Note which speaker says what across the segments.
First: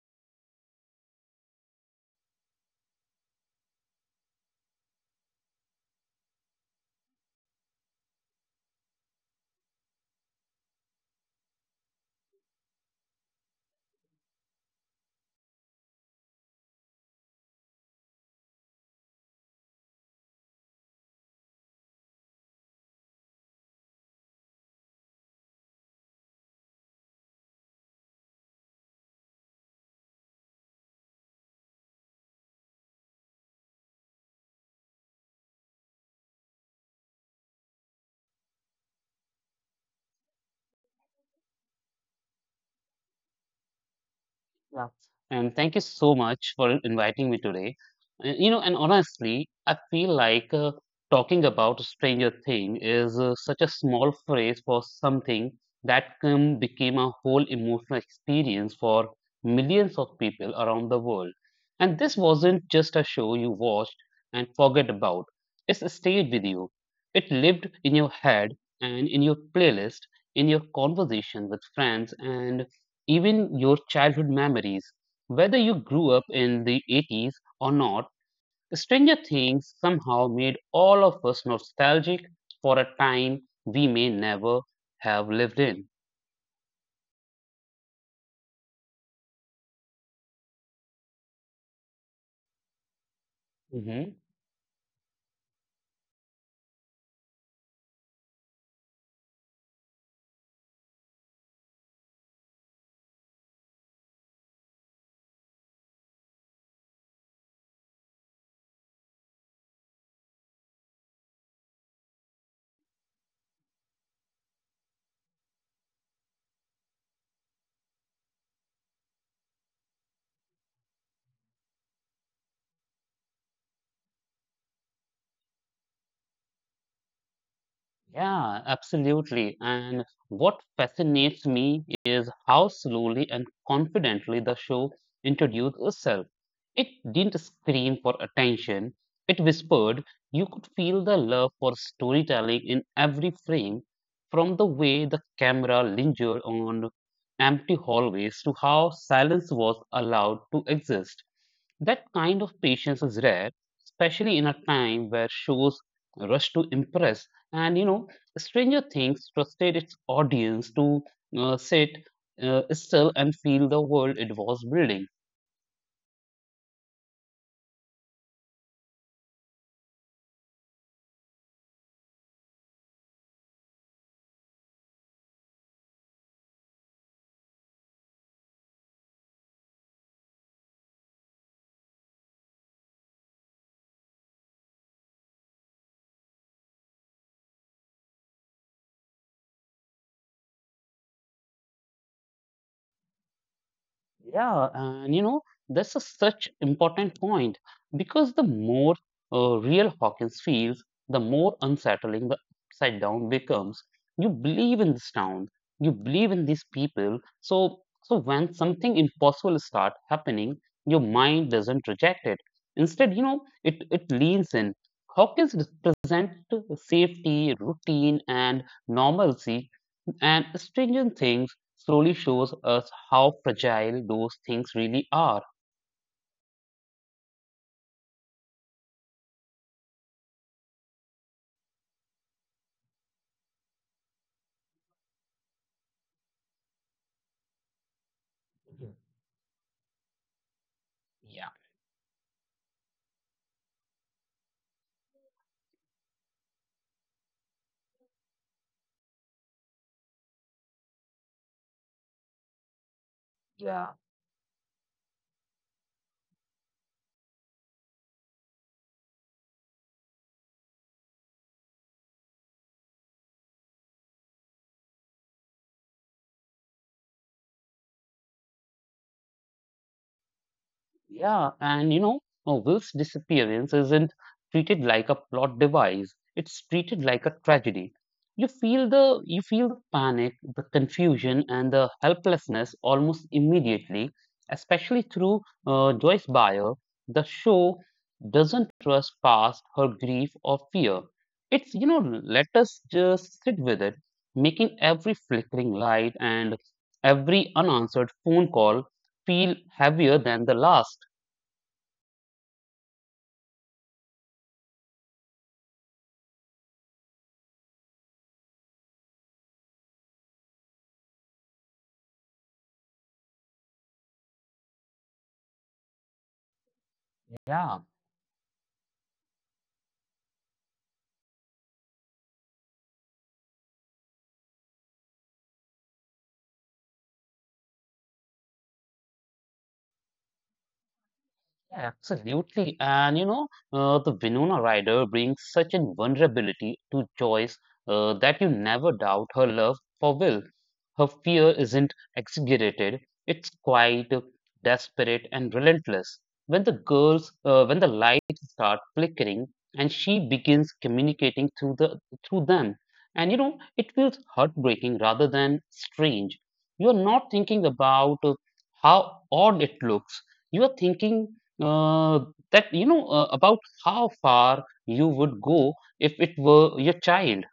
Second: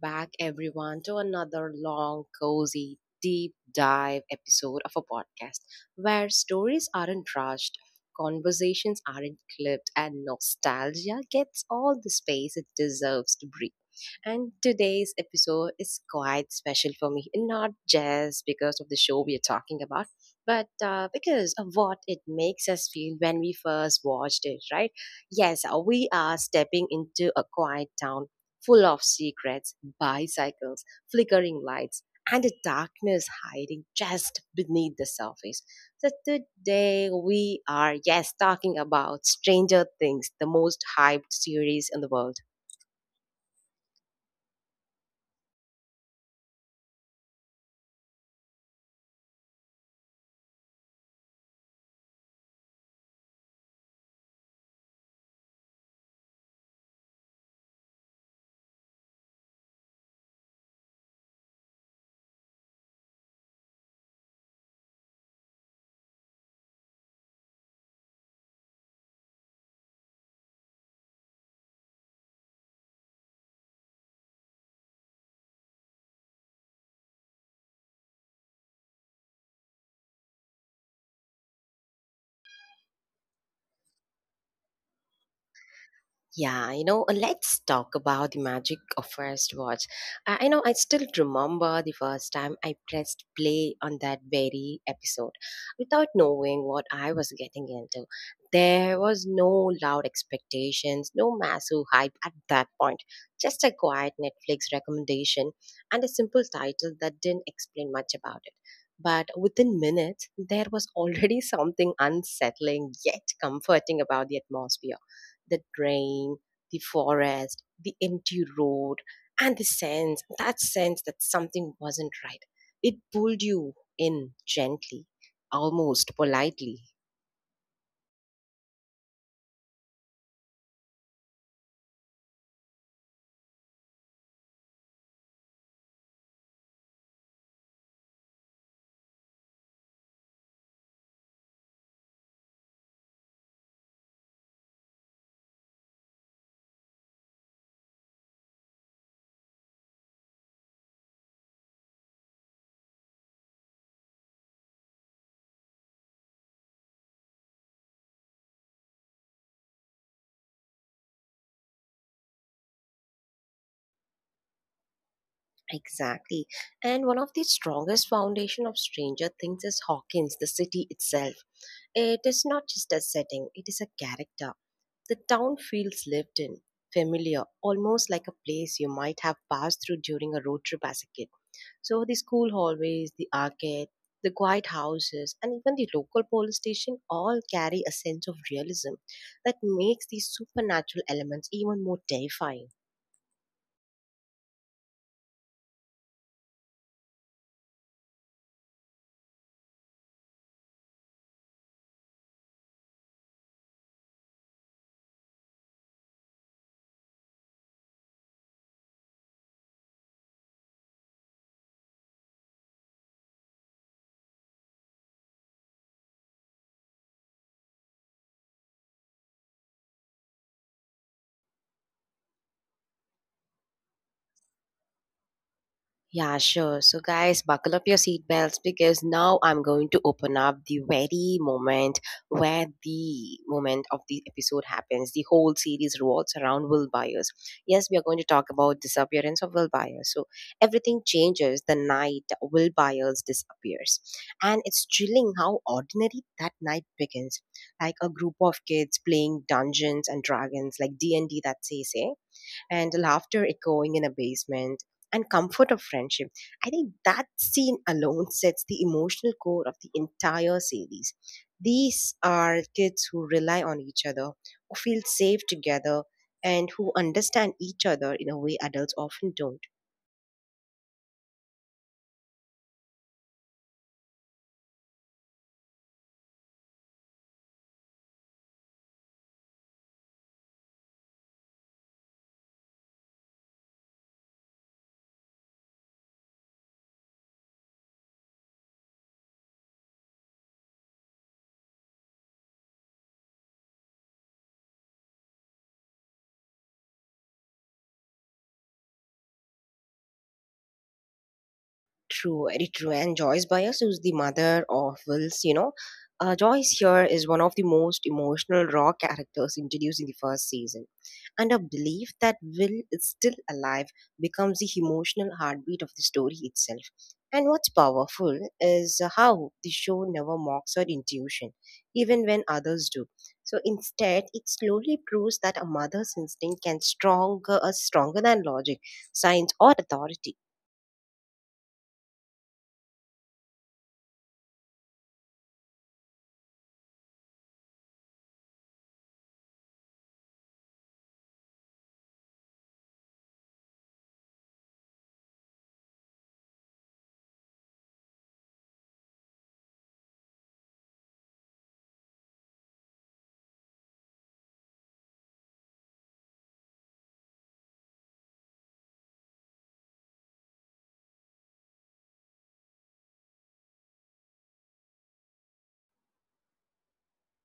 Speaker 1: back everyone to another long, cozy, deep dive episode of a podcast where stories aren't rushed, conversations aren't clipped, and nostalgia gets all the space it deserves to breathe. And today's episode is quite special for me, not just because of the show we are talking about, but because of what it makes us feel when we first watched it, right? Yes, we are stepping into a quiet town full of secrets, bicycles, flickering lights, and a darkness hiding just beneath the surface. So today we are, yes, talking about Stranger Things, the most hyped series in the world.
Speaker 2: Yeah. And thank you so much for inviting me today. And honestly, I feel like talking about Stranger Thing is such a small phrase for something that became a whole emotional experience for millions of people around the world. And this wasn't just a show you watched and forget about. It stayed with you. It lived in your head and in your playlist, in your conversation with friends and even your childhood memories, whether you grew up in the 80s or not, Stranger Things somehow made all of us nostalgic for a time we may never have lived in.
Speaker 1: Yeah, you know, let's talk about the magic of first watch. I know I still remember the first time I pressed play on
Speaker 2: Mhm.
Speaker 1: that very episode without knowing what I was getting into. There was no loud expectations, no massive hype at that point, just a quiet Netflix recommendation and a simple title that didn't explain much about it. But within minutes, there was already something unsettling yet comforting about the atmosphere, the drain, the forest, the empty road, and the sense that something wasn't right. It pulled you in gently, almost politely.
Speaker 2: Yeah, absolutely. And what fascinates me is how slowly and confidently the show introduced itself. It didn't scream for attention, it whispered. You could feel the love for storytelling in every frame, from the way the camera lingered on empty hallways to how silence was allowed to exist. That kind of patience is rare, especially in a time where shows rush to impress. And you know, Stranger Things trusted its audience to sit still and feel the world it was building.
Speaker 1: Exactly. And one of the strongest foundation of Stranger Things is Hawkins, the city itself. It is not just a setting, it is a character. The town feels lived in, familiar, almost like a place you might have passed through during a road trip as a kid. So the school hallways, the arcade, the quiet houses, and even the local police station all carry a sense of realism that makes these supernatural elements even more terrifying.
Speaker 2: Yeah, and you know, that's a such important point because the more real Hawkins feels, the more unsettling the upside down becomes. You believe in this town, you believe in these people, so when something impossible start happening, your mind doesn't reject it. Instead, you know, it leans in. Hawkins represent safety, routine, and normalcy, and stringent things slowly shows us how fragile those things really are.
Speaker 1: Yeah, sure. So, guys, buckle up your seatbelts because now I'm going to open up the very moment where the moment of the episode happens. The whole series revolves around Will Byers. Yes, we are going to talk about disappearance of Will Byers. So, everything
Speaker 2: Yeah.
Speaker 1: changes the night Will Byers disappears, and it's chilling how ordinary that night begins. Like a group of kids playing Dungeons and Dragons, like D and D, that say and laughter
Speaker 2: Yeah.
Speaker 1: echoing in a basement and comfort of friendship. I think that scene alone sets the emotional core of the entire series. These are kids who rely on each other, who feel safe together, and who understand each other in a way adults often don't.
Speaker 2: Yeah, and you know, Will's disappearance isn't treated like a plot device. It's treated like a tragedy. You feel the panic, the confusion, and the helplessness almost immediately, especially through Joyce Bayer. The show doesn't trust past her grief or fear. It's you know, let us just sit with it, making every flickering light and every unanswered phone call feel heavier than the last.
Speaker 1: True, very true. And Joyce Byers, who's the mother of Wills, you know, Joyce here is one of the most emotional raw characters introduced in the first season. And her belief that Will is still alive becomes the emotional heartbeat of the story itself. And what's
Speaker 2: Yeah.
Speaker 1: powerful is how the show never mocks her intuition, even when others do. So instead, it slowly proves that a mother's instinct can stronger than logic, science, or authority.
Speaker 2: Yeah, absolutely. And you know, the Winona Ryder brings such an vulnerability to Joyce that you never doubt her love for Will. Her fear isn't exaggerated, it's quite desperate and relentless. When the lights start flickering and she begins communicating through them, and you know, it feels heartbreaking rather than strange. You're not thinking about how odd it looks. You are thinking uh, that you know about how far you would go if it were your child.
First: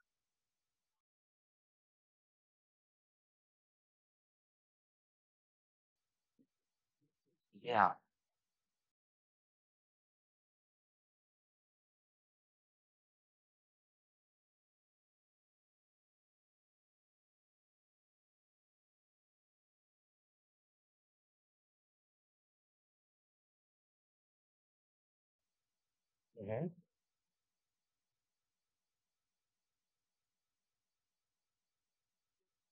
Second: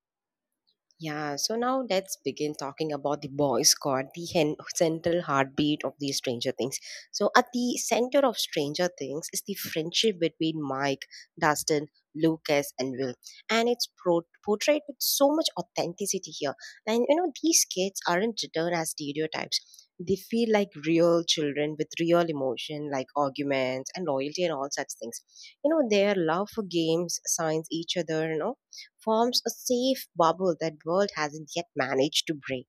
Speaker 1: Yeah, so now let's begin talking about the boy squad, the central heartbeat of the Stranger Things. So, at the
Speaker 2: Yeah.
Speaker 1: center of Stranger Things is the friendship between Mike, Dustin, Lucas, and Will, and it's portrayed with so much authenticity here. And you know, these kids aren't written as stereotypes. They feel like real children with real emotion, like arguments and loyalty and all such things. You know, their love for games signs each other, you know, forms a safe bubble that world hasn't yet managed to break.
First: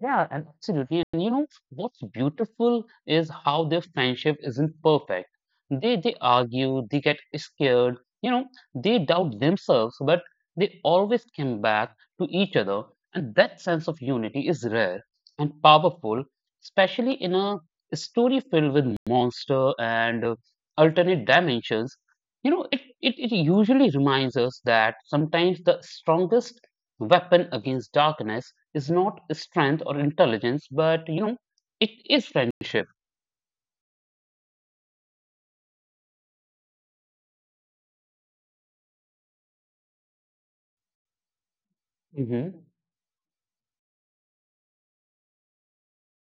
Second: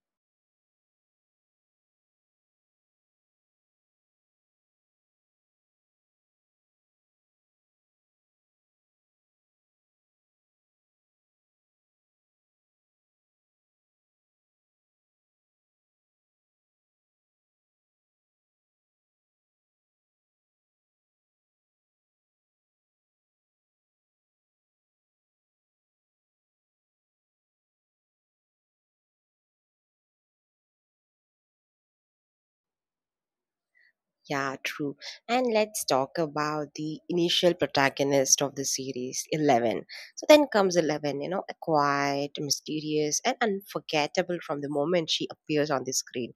Speaker 2: Yeah, and absolutely. And you know what's beautiful is how their friendship isn't perfect. They argue, they get scared, you know, they doubt themselves, but they always come back to each other, and that sense of unity is rare and powerful, especially in a story filled with monster and alternate dimensions. You know, it usually reminds us that sometimes the strongest weapon against darkness is not strength or intelligence, but you know, it is friendship.
Speaker 1: Yeah, true. And let's talk about the initial protagonist of the series, Eleven. So then comes Eleven, you know, a quiet,
Speaker 2: Hmm.
Speaker 1: mysterious, and unforgettable from the moment she appears on the screen.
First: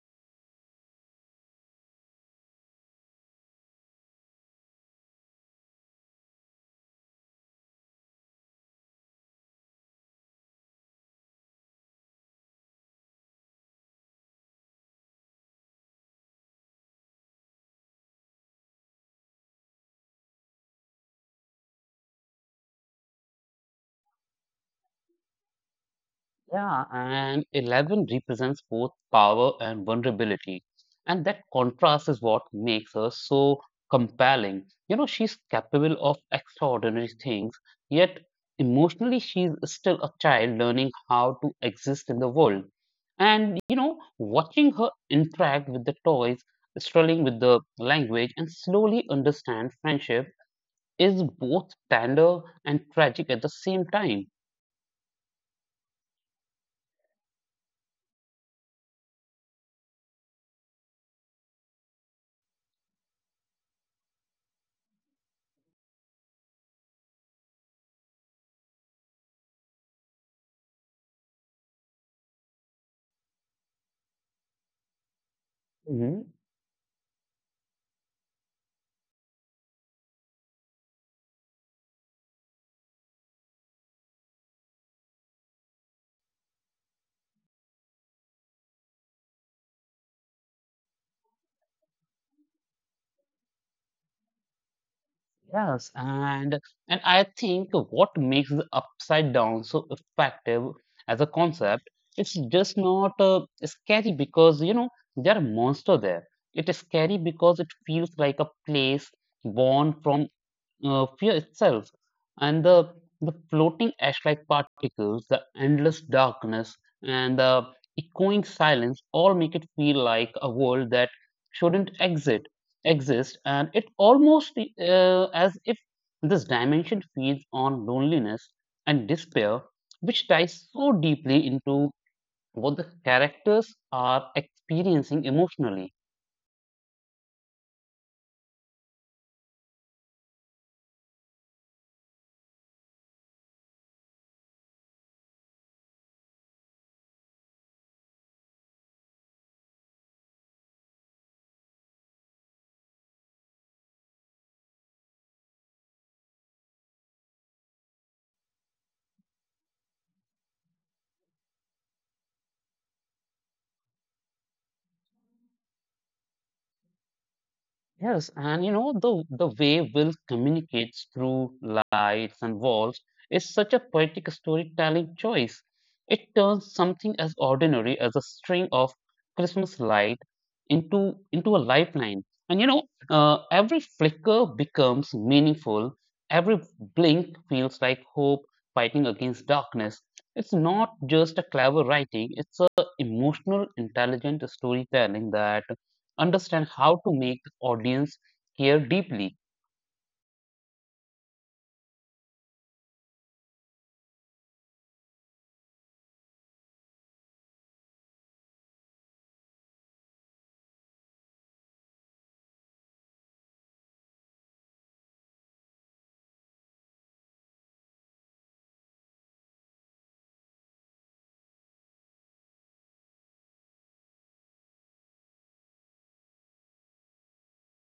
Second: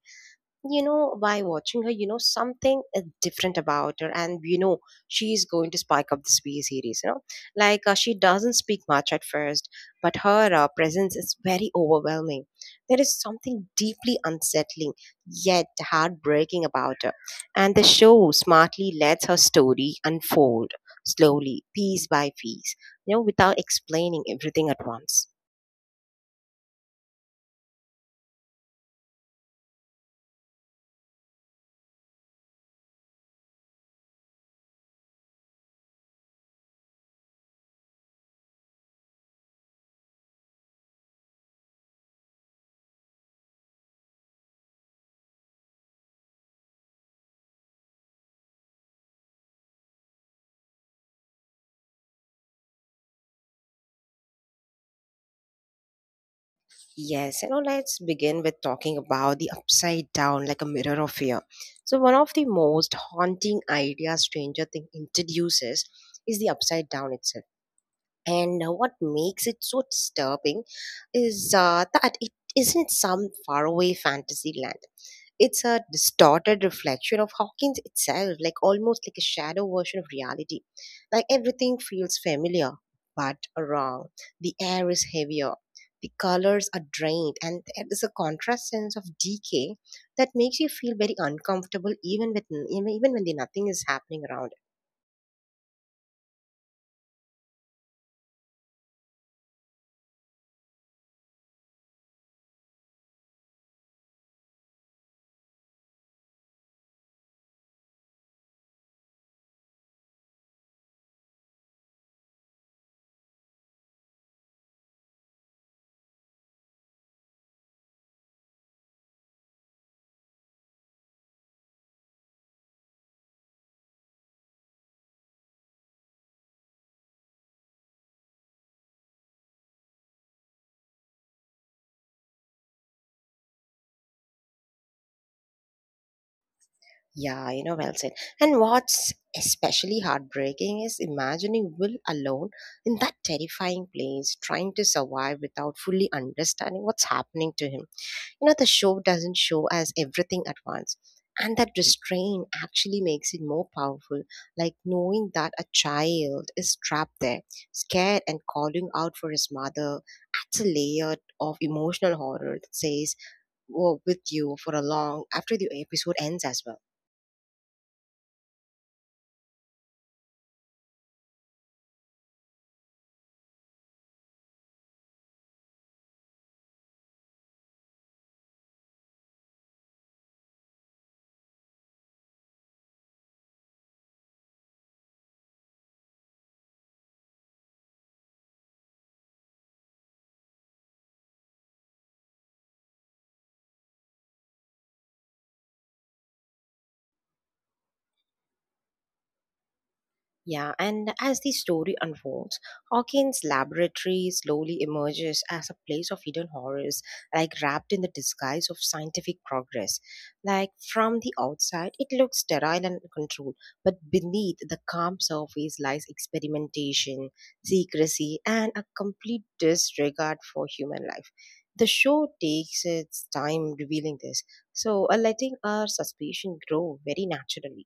Speaker 1: You know, by watching her, you know, something is different about her, and you know, she's going to spike up this V series. You know, like she doesn't speak much at first, but her presence is very overwhelming. There is something deeply unsettling yet heartbreaking about her, and the show smartly lets her story unfold slowly, piece by piece, you know, without explaining everything at once.
Speaker 2: Yeah, and Eleven represents both power and vulnerability. And that contrast is what makes her so compelling. You know, she's capable of extraordinary things, yet emotionally, she's still a child learning how to exist in the world. And, you know, watching her interact with the toys, struggling with the language, and slowly understand friendship is both tender and tragic at the same time.
Speaker 1: Yes, you know, let's begin with talking about the upside down like a mirror of fear. So, one of the most haunting ideas Stranger Things introduces is the upside down itself. And what makes it so disturbing is that it isn't some faraway fantasy land. It's a
Speaker 2: Mhm.
Speaker 1: distorted reflection of Hawkins itself, like almost like a shadow version of reality. Like everything feels familiar, but wrong. The air is heavier, the colors are drained, and there is a contrast sense of decay that makes you feel very uncomfortable, even when the nothing is happening around.
Speaker 2: Yes, and I think what makes the upside down so effective as a concept, it's just not scary because you know there are monster there. It is scary because it feels like a place born from fear itself and the floating ash-like particles, the endless darkness, and the echoing silence all make it feel like a world that shouldn't exit exist, and it almost as if this dimension feeds on loneliness and despair, which ties so deeply into what the characters are experiencing emotionally.
Speaker 1: Yeah, you know, well said. And what's especially heartbreaking is imagining Will alone in that terrifying place, trying to survive without fully understanding what's happening to him. You know, the show doesn't show us everything at once. And that restraint actually makes it more powerful, like knowing that a child is trapped there, scared and calling out for his mother. Adds a layer of emotional horror that says, "We're with you for a long after the episode ends as well."
Speaker 2: Yes, and you know, the way Will communicates through lights and walls is such a poetic storytelling choice. It turns something as ordinary as a string of Christmas light into a lifeline. And you know, every flicker becomes meaningful. Every blink feels like hope fighting against darkness. It's not just a clever writing, it's a emotional, intelligent storytelling that understand how to make the audience care deeply.
Speaker 1: Yeah, and as the story unfolds, Hawkins' laboratory slowly emerges as a place of hidden horrors, like wrapped in the disguise of scientific progress. Like from the outside, it looks sterile and controlled, but beneath the calm surface lies experimentation, secrecy, and a complete disregard for human life. The show takes its time revealing this, so letting our suspicion grow very naturally.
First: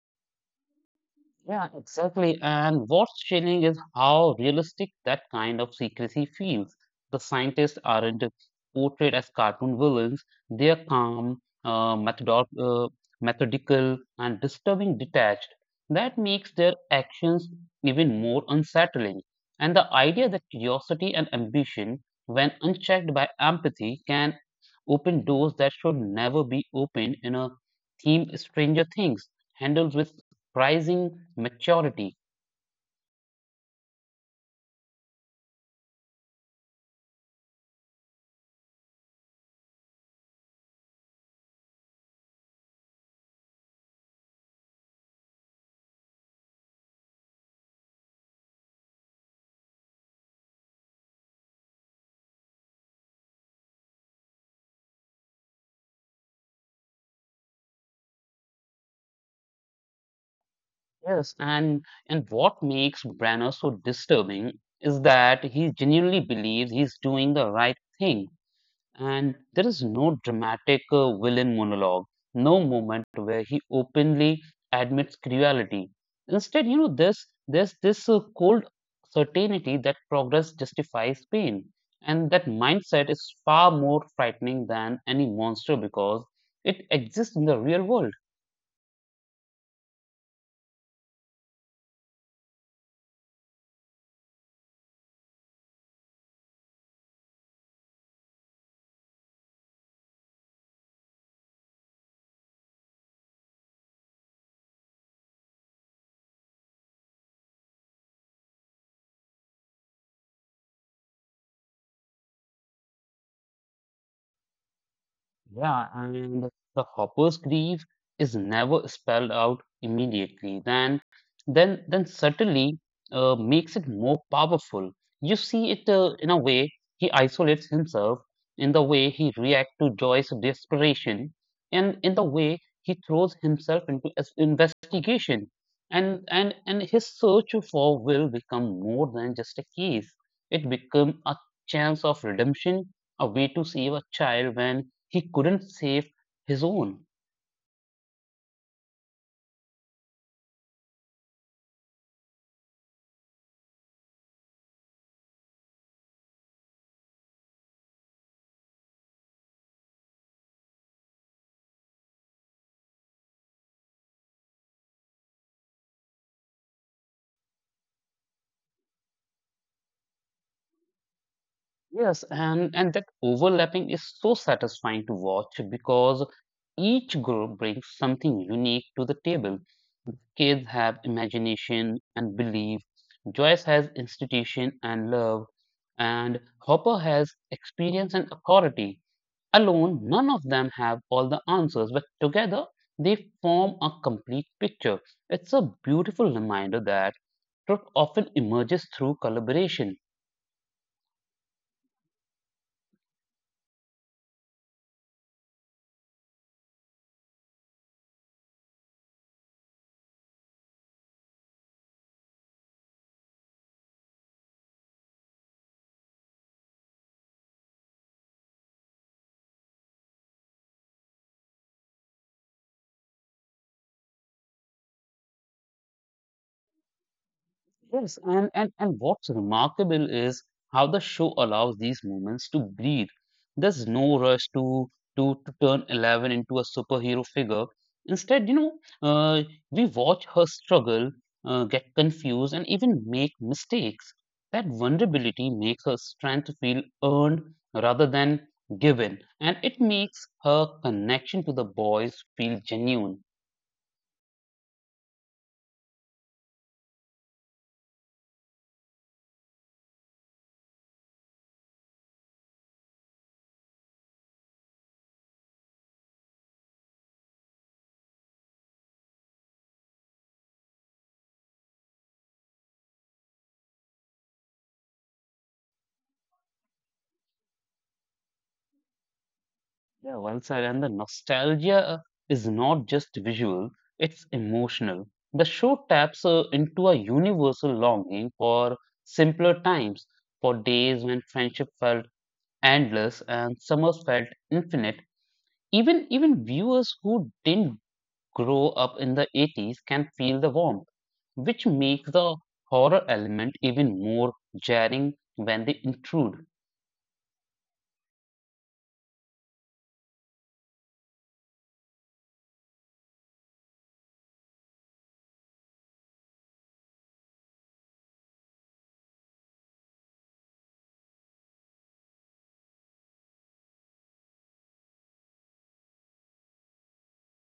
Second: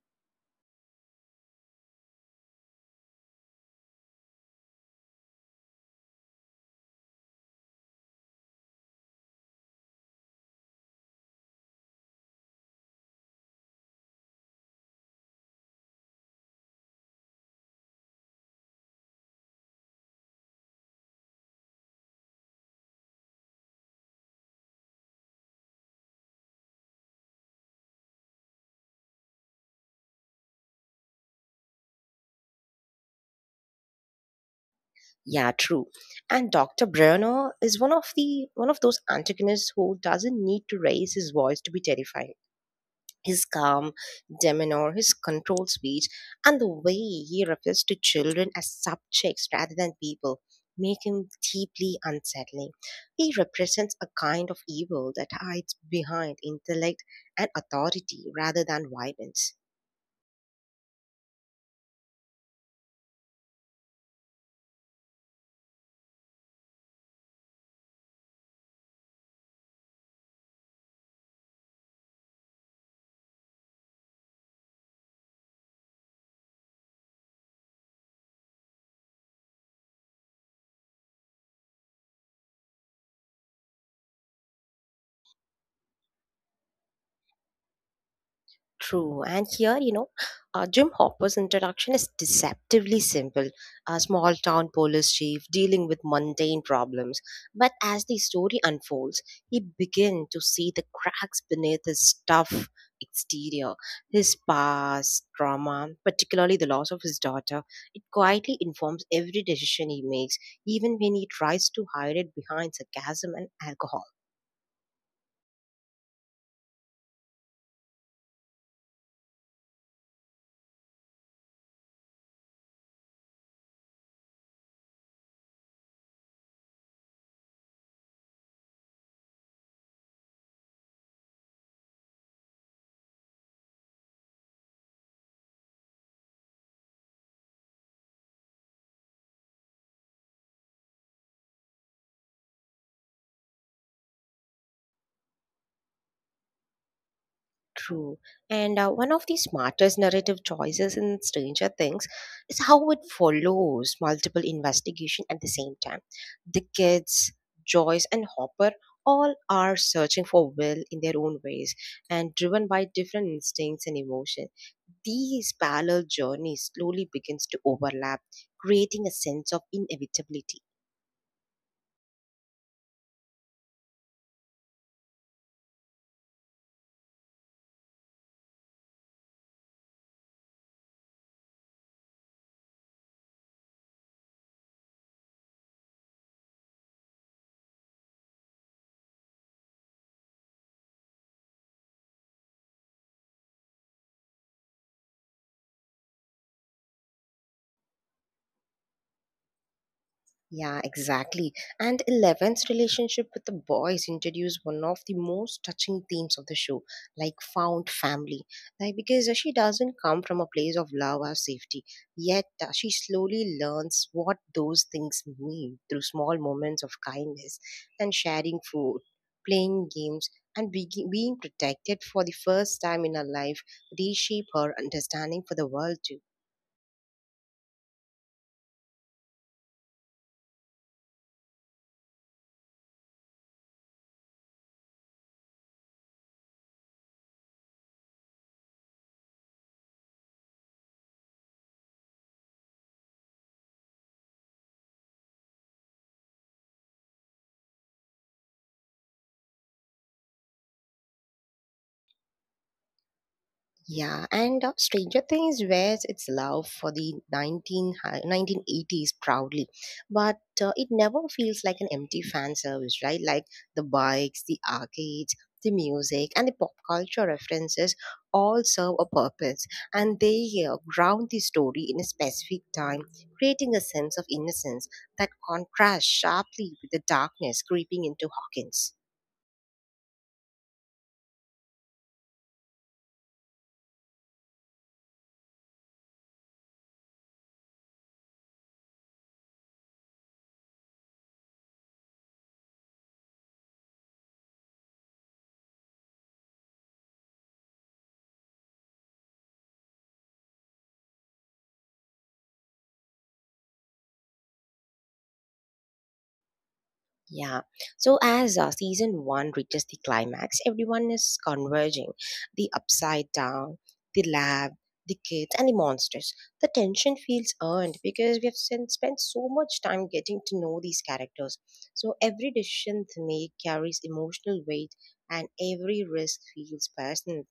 Speaker 2: Yeah, exactly. And what's chilling is how realistic that kind of secrecy feels. The scientists aren't portrayed as cartoon villains. They are calm, methodical, and disturbing detached. That makes their actions even more unsettling. And the idea that curiosity and ambition, when unchecked by empathy, can open doors that should never be opened in a theme Stranger Things handles with rising maturity.
Speaker 1: Yeah, true. And Dr. Brenner is one of those antagonists who doesn't need to raise his voice to be terrifying. His calm demeanor, his controlled speech, and the way he refers to children as subjects rather than people make him deeply unsettling. He represents a kind of evil that hides behind intellect and authority rather than violence.
Speaker 2: Yes, and what makes Branagh so disturbing is that he genuinely believes he's doing the right thing, and there is no dramatic villain monologue, no moment where he openly admits cruelty. Instead, you know, there's this cold certainty that progress justifies pain, and that mindset is far more frightening than any monster because it exists in the real world.
Speaker 1: True. And here, you know, Jim Hopper's introduction is deceptively simple. A small town police chief dealing with mundane problems. But as the story unfolds, he begins to see the cracks beneath his tough exterior, his past trauma, particularly the loss of his daughter. It quietly informs every decision he makes, even when he tries to hide it behind sarcasm and alcohol.
Speaker 2: Yeah, and the hopper's grief is never spelled out immediately. Then subtly makes it more powerful. You see it in a way he isolates himself, in the way he reacts to Joy's desperation, and in the way he throws himself into investigation. And his search for will become more than just a case. It become a chance of redemption, a way to save a child when he couldn't save his own.
Speaker 1: True. And one of the smartest narrative choices in Stranger Things is how it follows multiple investigation at the same time. The kids, Joyce, and Hopper all are searching for Will in their own ways and driven by different instincts and emotions. These parallel journeys slowly begins to overlap, creating a sense of inevitability.
Speaker 2: Yes, and that overlapping is so satisfying to watch because each group brings something unique to the table. Kids have imagination and belief, Joyce has institution and love, and Hopper has experience and authority. Alone, none of them have all the answers, but together they form a complete picture. It's a beautiful reminder that truth often emerges through collaboration.
Speaker 1: Yeah, exactly. And Eleven's relationship with the boys introduced one of the most touching themes of the show, like found family. Like because she doesn't come from a place of love or safety, yet she slowly learns what those things mean through small moments of kindness and sharing food, playing games, and being protected for the first time in her life reshape her understanding for the world too.
Speaker 2: Yes, and what's remarkable is how the show allows these moments to breathe. There's no rush to turn Eleven into a superhero figure. Instead, you know, uh, we watch her struggle, get confused, and even make mistakes. That vulnerability makes her strength feel earned rather than given, and it makes her connection to the boys feel genuine.
Speaker 1: Yeah, and Stranger Things wears its love for the 1980s proudly, but it never feels like an empty fan service, right? Like the bikes, the arcades, the music, and the pop culture references all serve a purpose, and they ground the story in a specific time, creating a sense of innocence that contrasts sharply with the darkness creeping into Hawkins.
Speaker 2: Yeah, well said. And the nostalgia is not just visual, it's emotional. The show taps into a universal longing for simpler times, for days when friendship felt endless and summers felt infinite. Even viewers who didn't grow up in the 80s can feel the warmth, which makes the horror element even more jarring when they intrude.
Speaker 1: Yeah. So as season one reaches the climax, everyone is converging. The upside down, the lab, the kids, and the monsters. The tension feels earned because we have spent so much time getting to know these characters. So every decision they make carries emotional weight, and every risk feels personal.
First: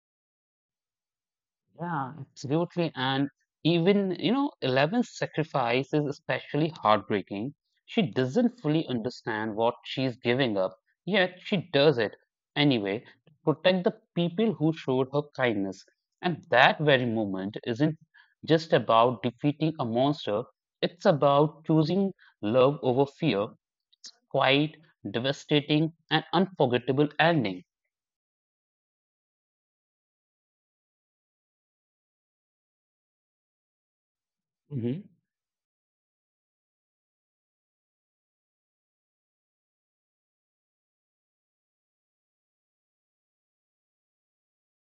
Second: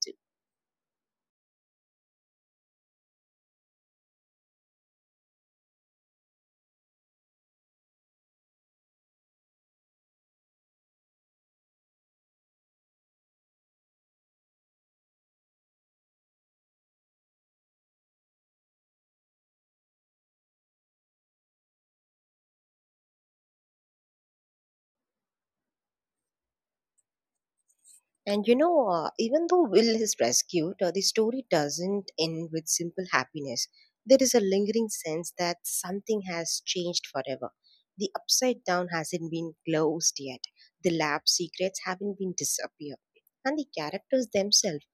Speaker 2: Yeah, absolutely. And even, you know, Eleven's sacrifice is especially heartbreaking. She doesn't fully understand what she's giving up, yet she does it anyway to protect the people who showed her kindness. And that very moment isn't just about defeating a monster, it's about choosing love over fear, quite devastating and unforgettable ending.
Speaker 1: And you know, even though Will is rescued, the story doesn't end with simple happiness. There is a lingering sense that something has changed forever. The upside down hasn't been closed yet. The lab secrets haven't been disappeared. And the characters themselves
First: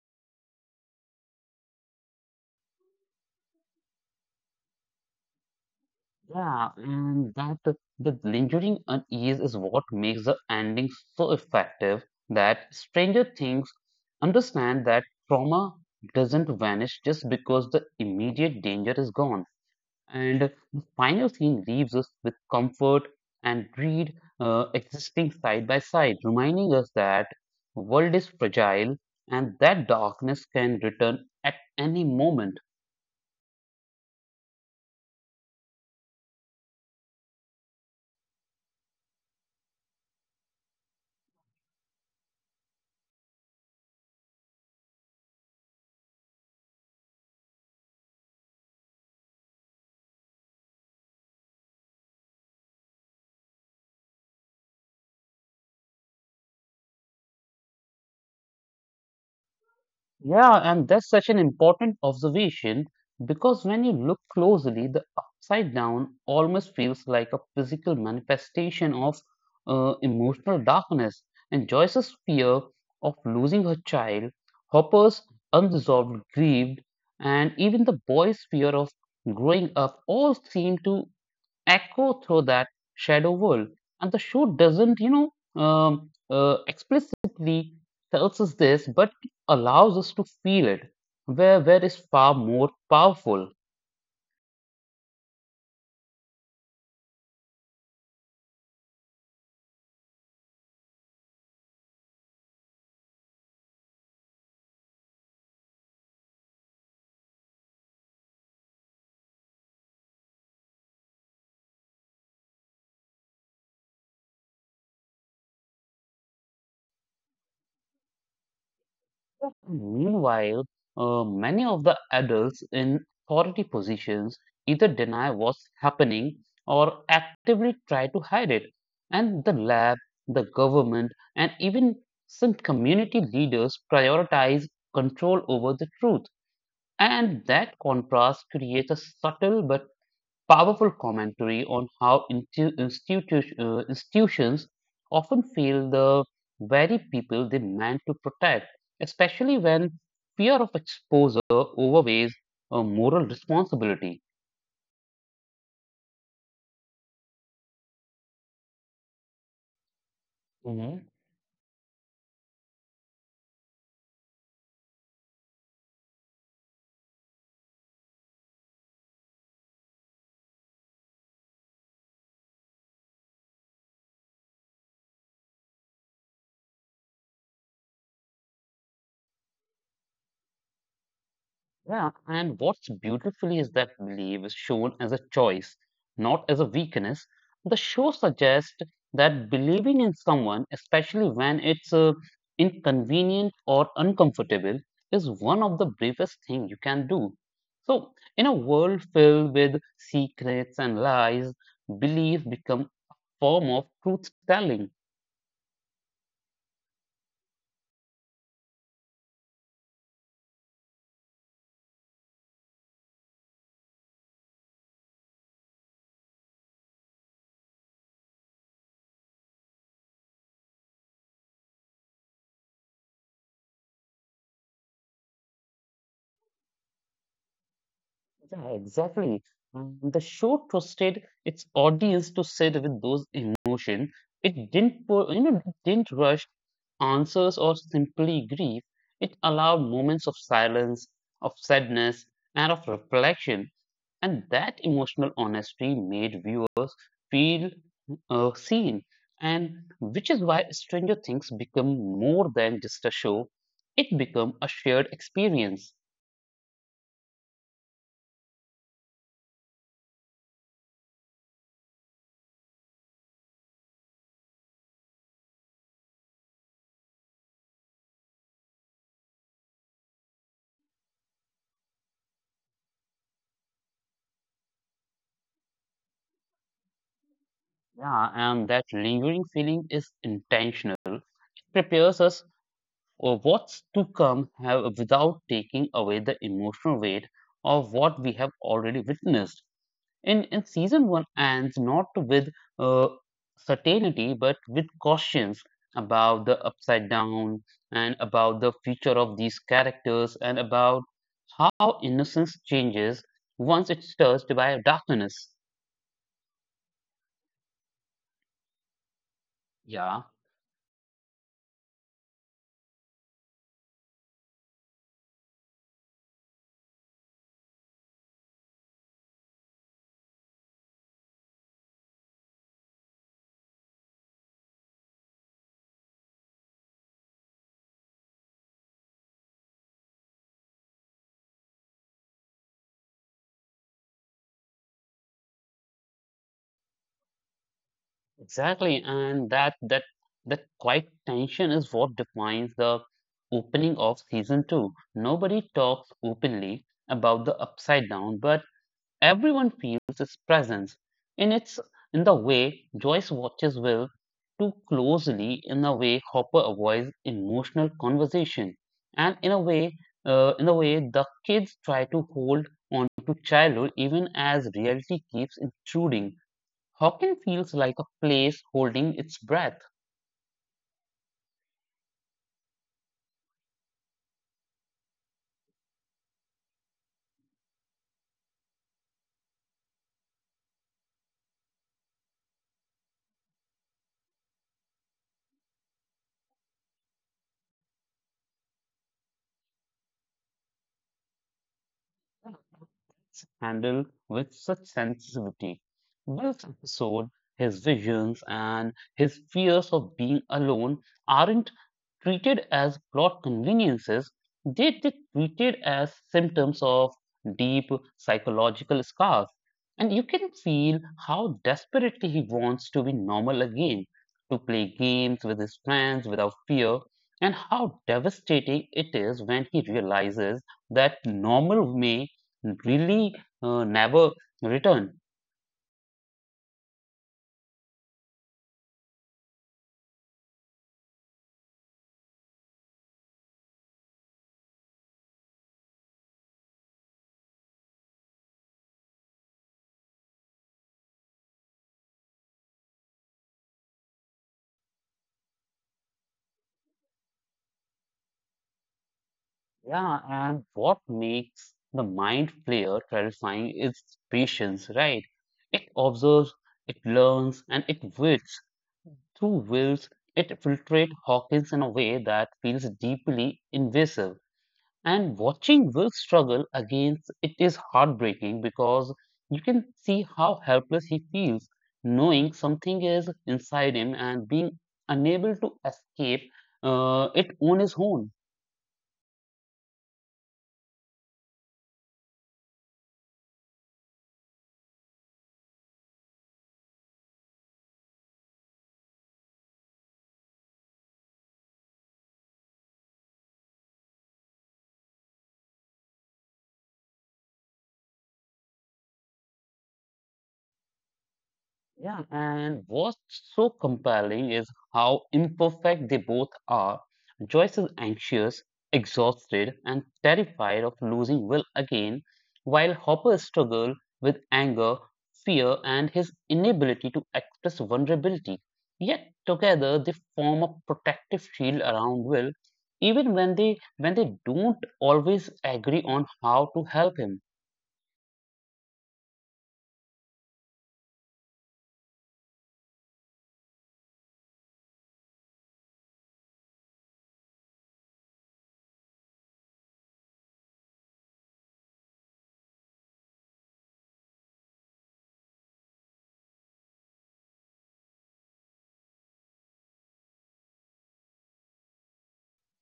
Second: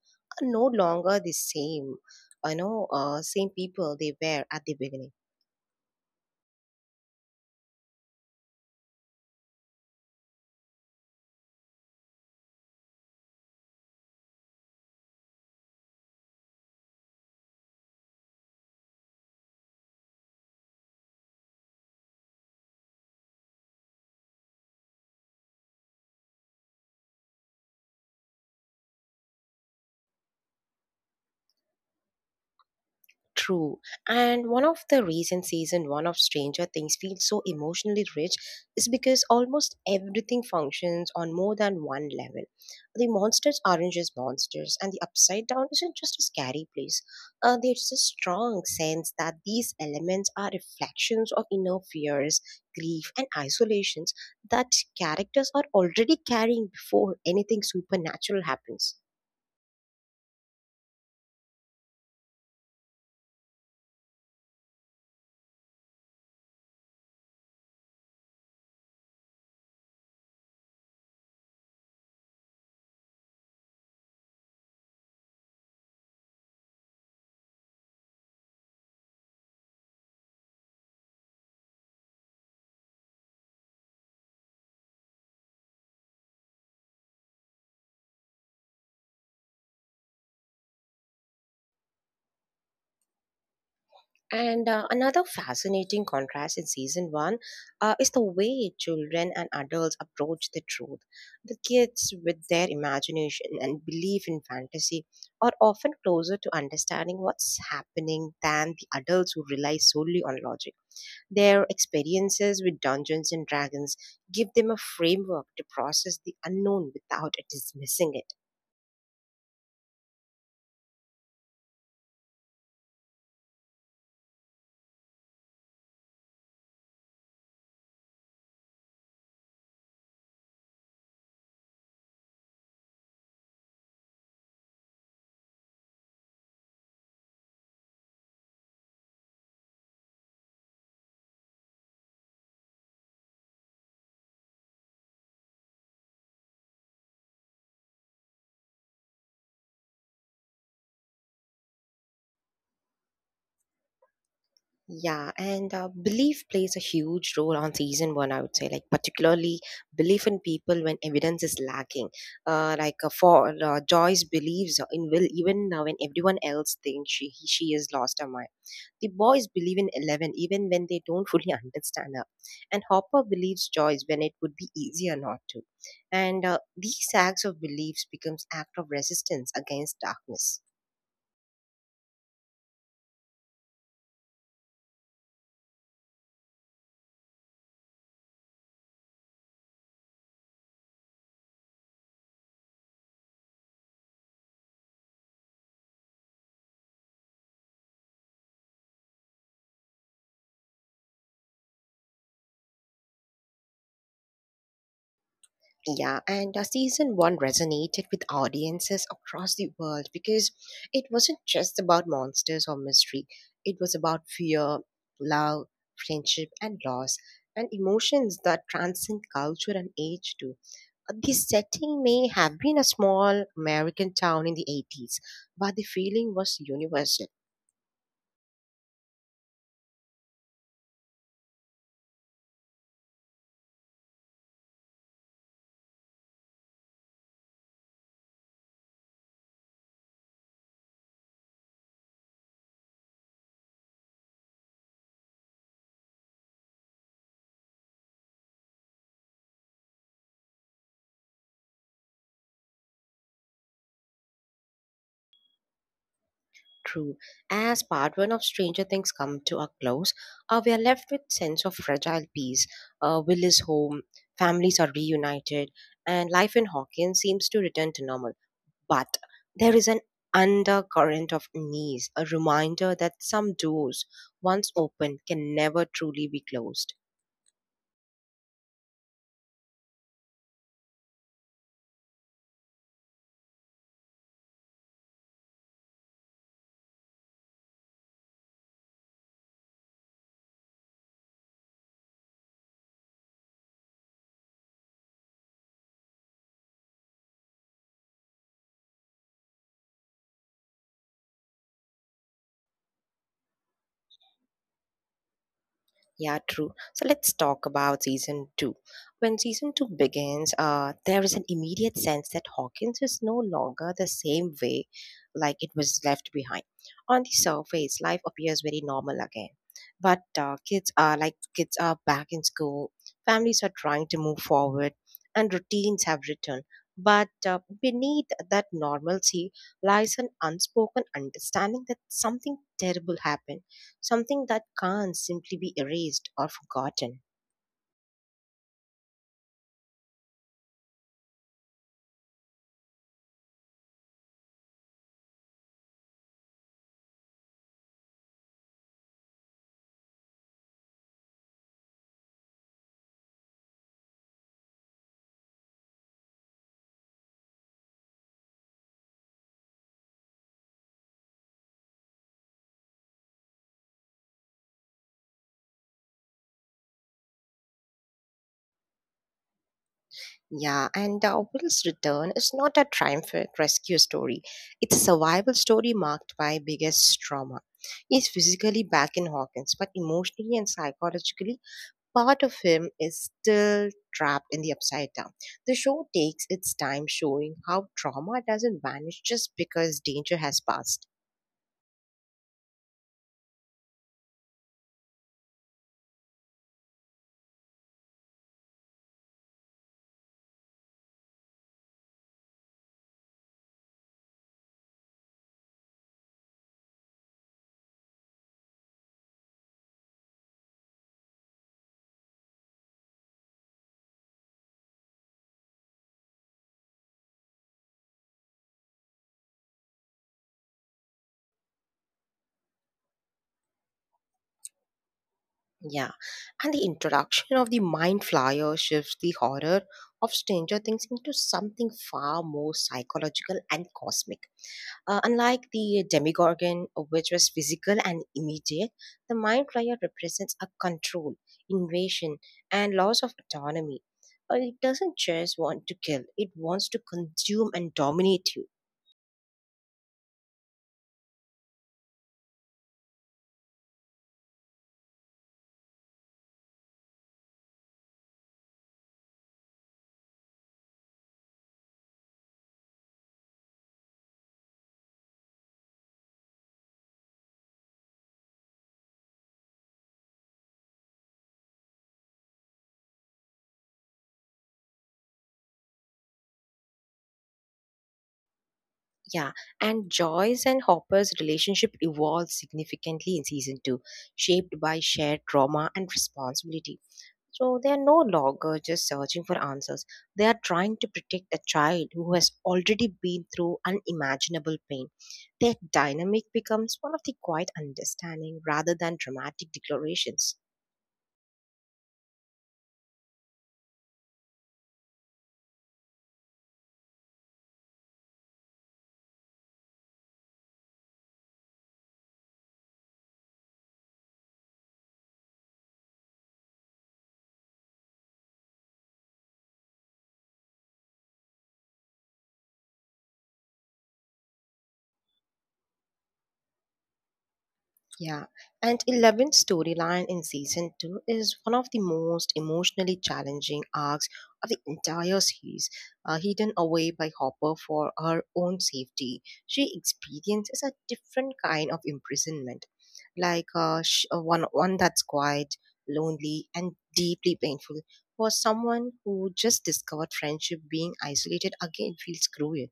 Speaker 1: are no longer the same people they were at the beginning.
Speaker 2: Yeah, and that the lingering unease is what makes the ending so effective that Stranger Things understand that trauma doesn't vanish just because the immediate danger is gone. And the final scene leaves us with comfort and greed existing side by side, reminding us that world is fragile and that darkness can return at any moment.
Speaker 1: True. And one of the recent season one of Stranger Things feels so emotionally rich is because almost everything functions on more than one level. The monsters aren't just monsters, and the upside down isn't just a scary place. There's a strong sense that these elements are reflections of inner fears, grief, and isolations that characters are already carrying before anything supernatural happens.
Speaker 2: Yeah, and that's such an important observation because when you look closely, the upside down almost feels like a physical manifestation of emotional darkness. And Joyce's fear of losing her child, Hopper's unresolved grief, and even the boy's fear of growing up all seem to echo through that shadow world. And the show doesn't, explicitly tells us this, but it allows us to feel it, where is far more powerful.
Speaker 1: And another fascinating contrast in season one is the way children and adults approach the truth. The kids, with their imagination and belief in fantasy, are often closer to understanding what's happening than the adults who rely solely on logic. Their experiences with Dungeons and Dragons give them a framework to process the unknown without dismissing it.
Speaker 2: Meanwhile, many of the adults in authority positions either deny what's happening or actively try to hide it. And the lab, the government, and even some community leaders prioritize control over the truth. And that contrast creates a subtle but powerful commentary on how institutions often fail the very people they meant to protect, especially when fear of exposure overweighs moral responsibility.
Speaker 1: Yeah, and belief plays a huge role on season one, I would say, like particularly belief in people when evidence is lacking. For Joyce believes in Will even when everyone else thinks she is lost her mind. The boys believe in Eleven even when they don't fully understand her, and Hopper believes Joyce when it would be easier not to. And These acts of beliefs becomes act of resistance against darkness.
Speaker 2: Yeah, and what's beautifully is that belief is shown as a choice, not as a weakness. The show suggests that believing in someone, especially when it's inconvenient or uncomfortable, is one of the bravest things you can do. So, in a world filled with secrets and lies, belief becomes a form of truth telling.
Speaker 1: Yeah, and season one resonated with audiences across the world because it wasn't just about monsters or mystery. It was about fear, love, friendship, and loss, and emotions that transcend culture and age too. The setting may have been a small American town in the 80s, but the feeling was universal.
Speaker 2: Yeah, exactly. The show trusted its audience to sit with those emotions. It didn't, pu- you know, didn't rush answers or simply grief. It allowed moments of silence, of sadness, and of reflection. And that emotional honesty made viewers feel seen. And which is why Stranger Things become more than just a show. It became a shared experience.
Speaker 1: True. As part one of Stranger Things come to a close, we are left with sense of fragile peace. Will is home, families are reunited, and life in Hawkins seems to return to normal. But there is an undercurrent of unease, a reminder that some doors, once open, can never truly be closed.
Speaker 2: Yeah, and that lingering feeling is intentional. It prepares us for what's to come have without taking away the emotional weight of what we have already witnessed. And season one ends not with uh, certainty, but with cautions about the upside down and about the future of these characters and about how innocence changes once it's touched by darkness.
Speaker 1: Yeah, true. So let's talk about season two. When season two
Speaker 2: Yeah.
Speaker 1: begins, there is an immediate sense that Hawkins is no longer the same way like it was left behind. On the surface, life appears very normal again. But kids are back in school, families are trying to move forward, and routines have returned. But beneath that normalcy lies an unspoken understanding that something terrible happened, something that can't simply be erased or forgotten.
Speaker 2: Exactly, and that quiet tension is what defines the opening of season two. Nobody talks openly about the upside down, but everyone feels its presence. In its in the way Joyce watches Will too closely, in the way Hopper avoids emotional conversation, and in a way the kids try to hold on to childhood even as reality keeps intruding. Hockey feels like a place holding its breath.
Speaker 1: Yeah, and Will's return is not a triumphant rescue story. It's a survival story marked by biggest trauma. He's physically back in Hawkins, but emotionally and psychologically, part of him is still trapped in the upside down. The show takes its time showing how trauma doesn't vanish just because danger has passed.
Speaker 2: Handled with such sensitivity. This episode, his visions and his fears of being alone aren't treated as plot conveniences, they get treated as symptoms of deep psychological scars. And you can feel how desperately he wants to be normal again, to play games with his friends without fear, and how devastating it is when he realizes that normal may really never return.
Speaker 1: Yeah, and the introduction of the Mind Flyer shifts the horror of Stranger Things into something far more psychological and cosmic. Unlike the Demigorgon, which was physical and immediate, the Mind Flyer represents a control, invasion, and loss of autonomy. It doesn't just want to kill, it wants to consume and dominate you.
Speaker 2: Yeah, and what makes the mind player terrifying is patience, right? It observes, it learns, and it wills. Through wills, it filtrates Hawkins in a way that feels deeply invasive. And watching Will struggle against it is heartbreaking because you can see how helpless he feels, knowing something is inside him and being unable to escape it on his own.
Speaker 1: Yeah, and Joyce and Hopper's relationship evolved significantly in season two, shaped by shared trauma and responsibility. So they are no longer just searching for answers. They are trying to protect a child who has already been through unimaginable pain. Their dynamic becomes one of the quiet understanding rather than dramatic declarations.
Speaker 2: Yeah, and what's so compelling is how imperfect they both are. Joyce is anxious, exhausted, and terrified of losing Will again, while Hopper struggles with anger, fear, and his inability to express vulnerability. Yet together they form a protective shield around Will, even when they don't always agree on how to help him.
Speaker 1: Yeah, and 11th storyline in season 2 is one of the most emotionally challenging arcs of the entire series. Hidden away by Hopper for her own safety, she experiences a different kind of imprisonment, one that's quiet, lonely, and deeply painful. For someone who just discovered friendship, being isolated again feels cruel.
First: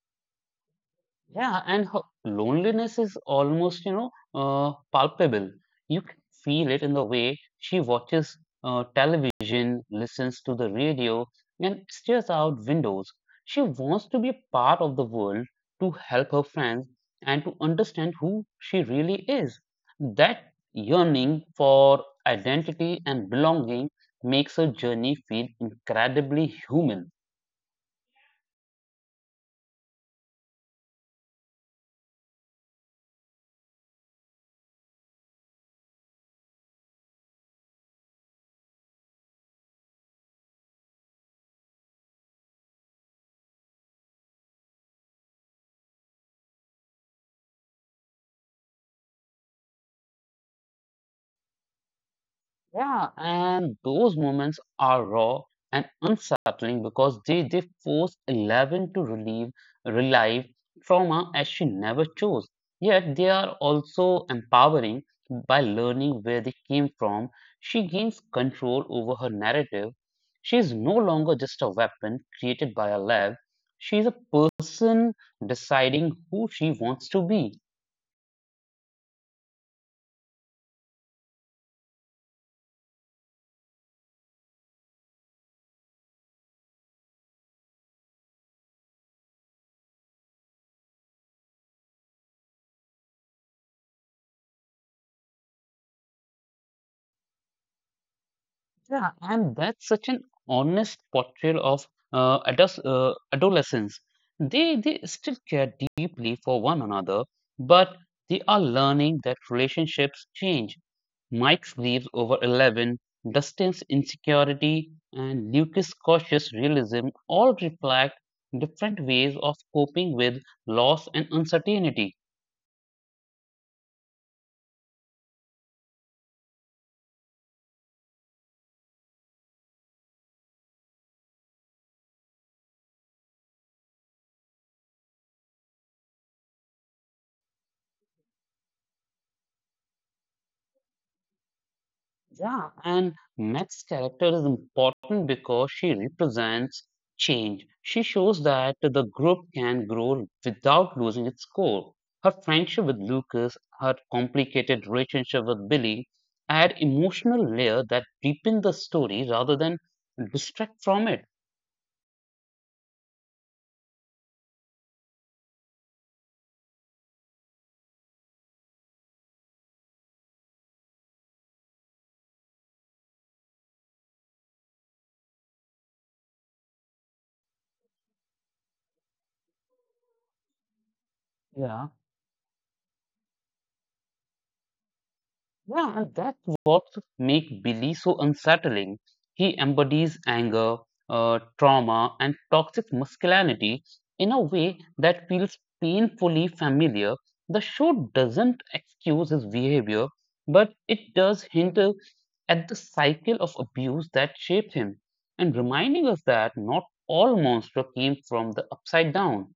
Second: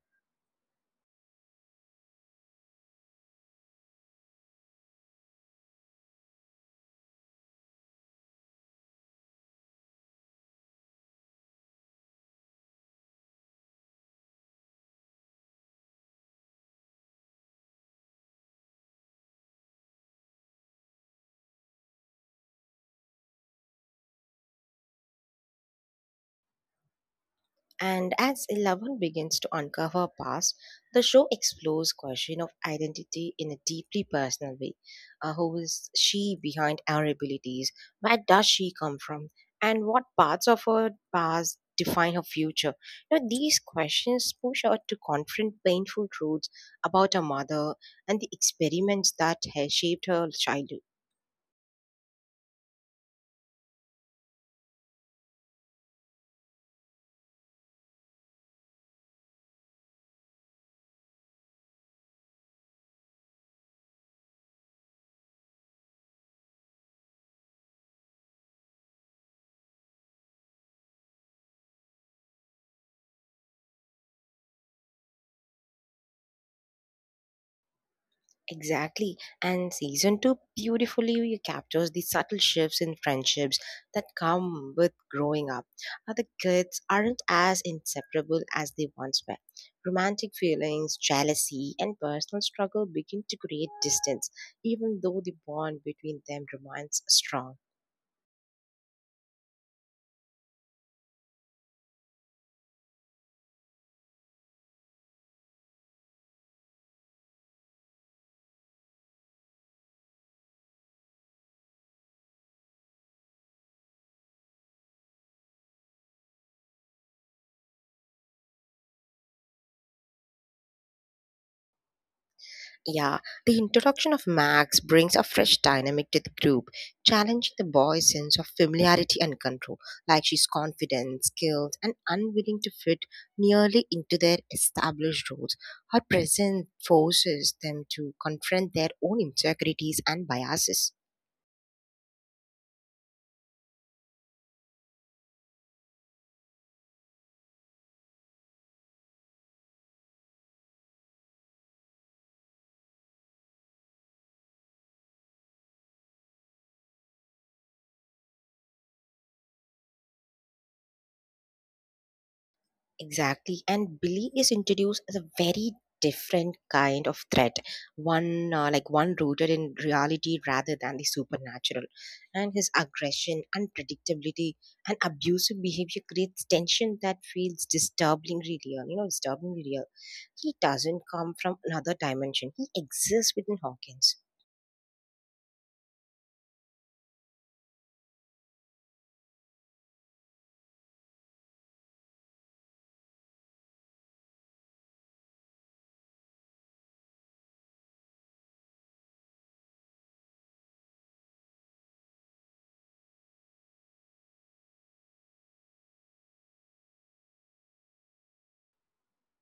Speaker 2: Yeah, and loneliness is almost, you know, palpable. You can feel it in the way she watches television, listens to the radio, and stares out windows. She wants to be a part of the world to help her friends and to understand who she really is. That yearning for identity and belonging makes her journey feel incredibly human.
Speaker 1: And as Eleven begins to uncover her past, the show explores question of identity in a deeply personal way. Who is she behind her abilities? Where does she come from? And what parts of her past define her future? Now, these questions push her to confront painful truths about her mother and the experiments that has shaped her childhood.
Speaker 2: Yeah, and those moments are raw and unsettling because they force Eleven to relive trauma as she never chose. Yet they are also empowering by learning where they came from. She gains control over her narrative. She is no longer just a weapon created by a lab. She is a person deciding who she wants to be.
Speaker 1: Exactly. And season two beautifully captures the subtle shifts in friendships that come with growing up. Other kids aren't as inseparable as they once were. Romantic feelings, jealousy, and personal struggle begin to create distance, even though the bond between them remains strong.
Speaker 2: Yeah, and that's such an honest portrayal of adolescence. They still care deeply for one another, but they are learning that relationships change. Mike's leaves over 11, Dustin's insecurity, and Lucas' cautious realism all reflect different ways of coping with loss and uncertainty.
Speaker 1: Yeah, the introduction of Max brings a fresh dynamic to the group, challenging the boy's sense of familiarity and control. Like she's confident, skilled, and unwilling to fit nearly into their established roles. Her presence forces them to confront their own insecurities and biases.
Speaker 2: Yeah, and Meg's character is important because she represents change. She shows that the group can grow without losing its core. Her friendship with Lucas, her complicated relationship with Billy add emotional layer that deepen the story rather than distract from it.
Speaker 1: Exactly. And Billy is introduced as a very different kind of threat, one rooted in reality rather than the supernatural. And his aggression, unpredictability, and abusive behavior creates tension that feels disturbingly real. You know, disturbingly real. He doesn't come from
Speaker 2: Yeah.
Speaker 1: another dimension. He exists within Hawkins.
Speaker 2: Yeah, and that's what make Billy so unsettling. He embodies anger, trauma, and toxic masculinity in a way that feels painfully familiar. The show doesn't excuse his behavior, but it does hint at the cycle of abuse that shaped him, and reminding us that not all monsters came from the upside down.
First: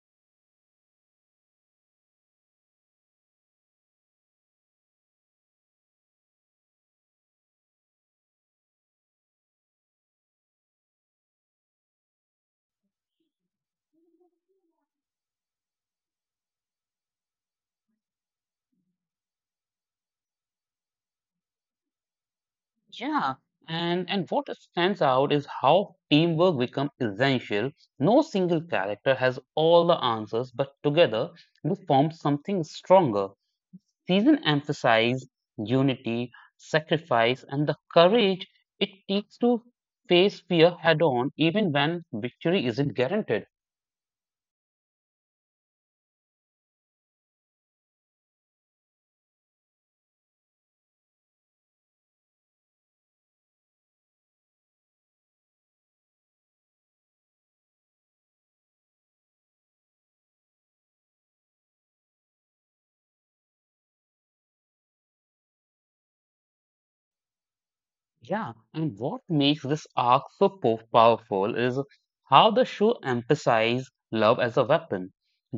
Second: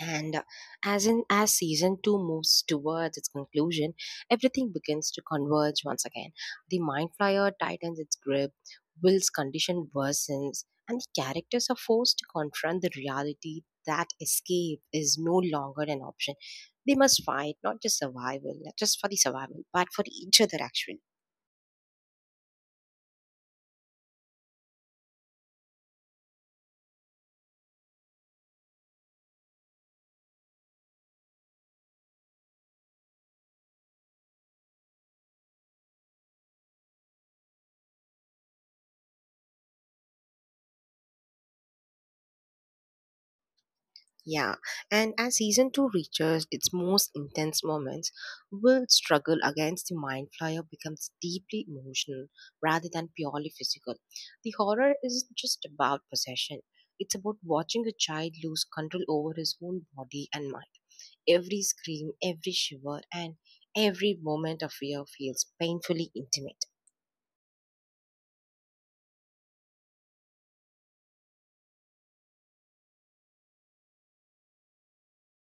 Speaker 1: And as in as season 2 moves towards its conclusion, everything begins to converge once again. The mind flyer tightens its grip, Will's condition worsens, and the characters are forced to confront the reality that escape is no longer an option. They must fight not just for the survival, but for each other actually.
Speaker 2: Yeah, and what stands out is how teamwork becomes essential. No single character has all the answers, but together they form something stronger. Season emphasizes unity, sacrifice, and the courage it takes to face fear head on, even when victory isn't guaranteed.
Speaker 1: Yeah, and as season 2 reaches its most intense moments, Will's struggle against the Mind Flyer becomes deeply emotional rather than purely physical. The horror isn't just about possession, it's about watching a child lose control over his own body and mind. Every scream, every shiver, and every moment of fear feels painfully intimate.
Speaker 2: Yeah, and what makes this arc so powerful is how the show emphasizes love as a weapon.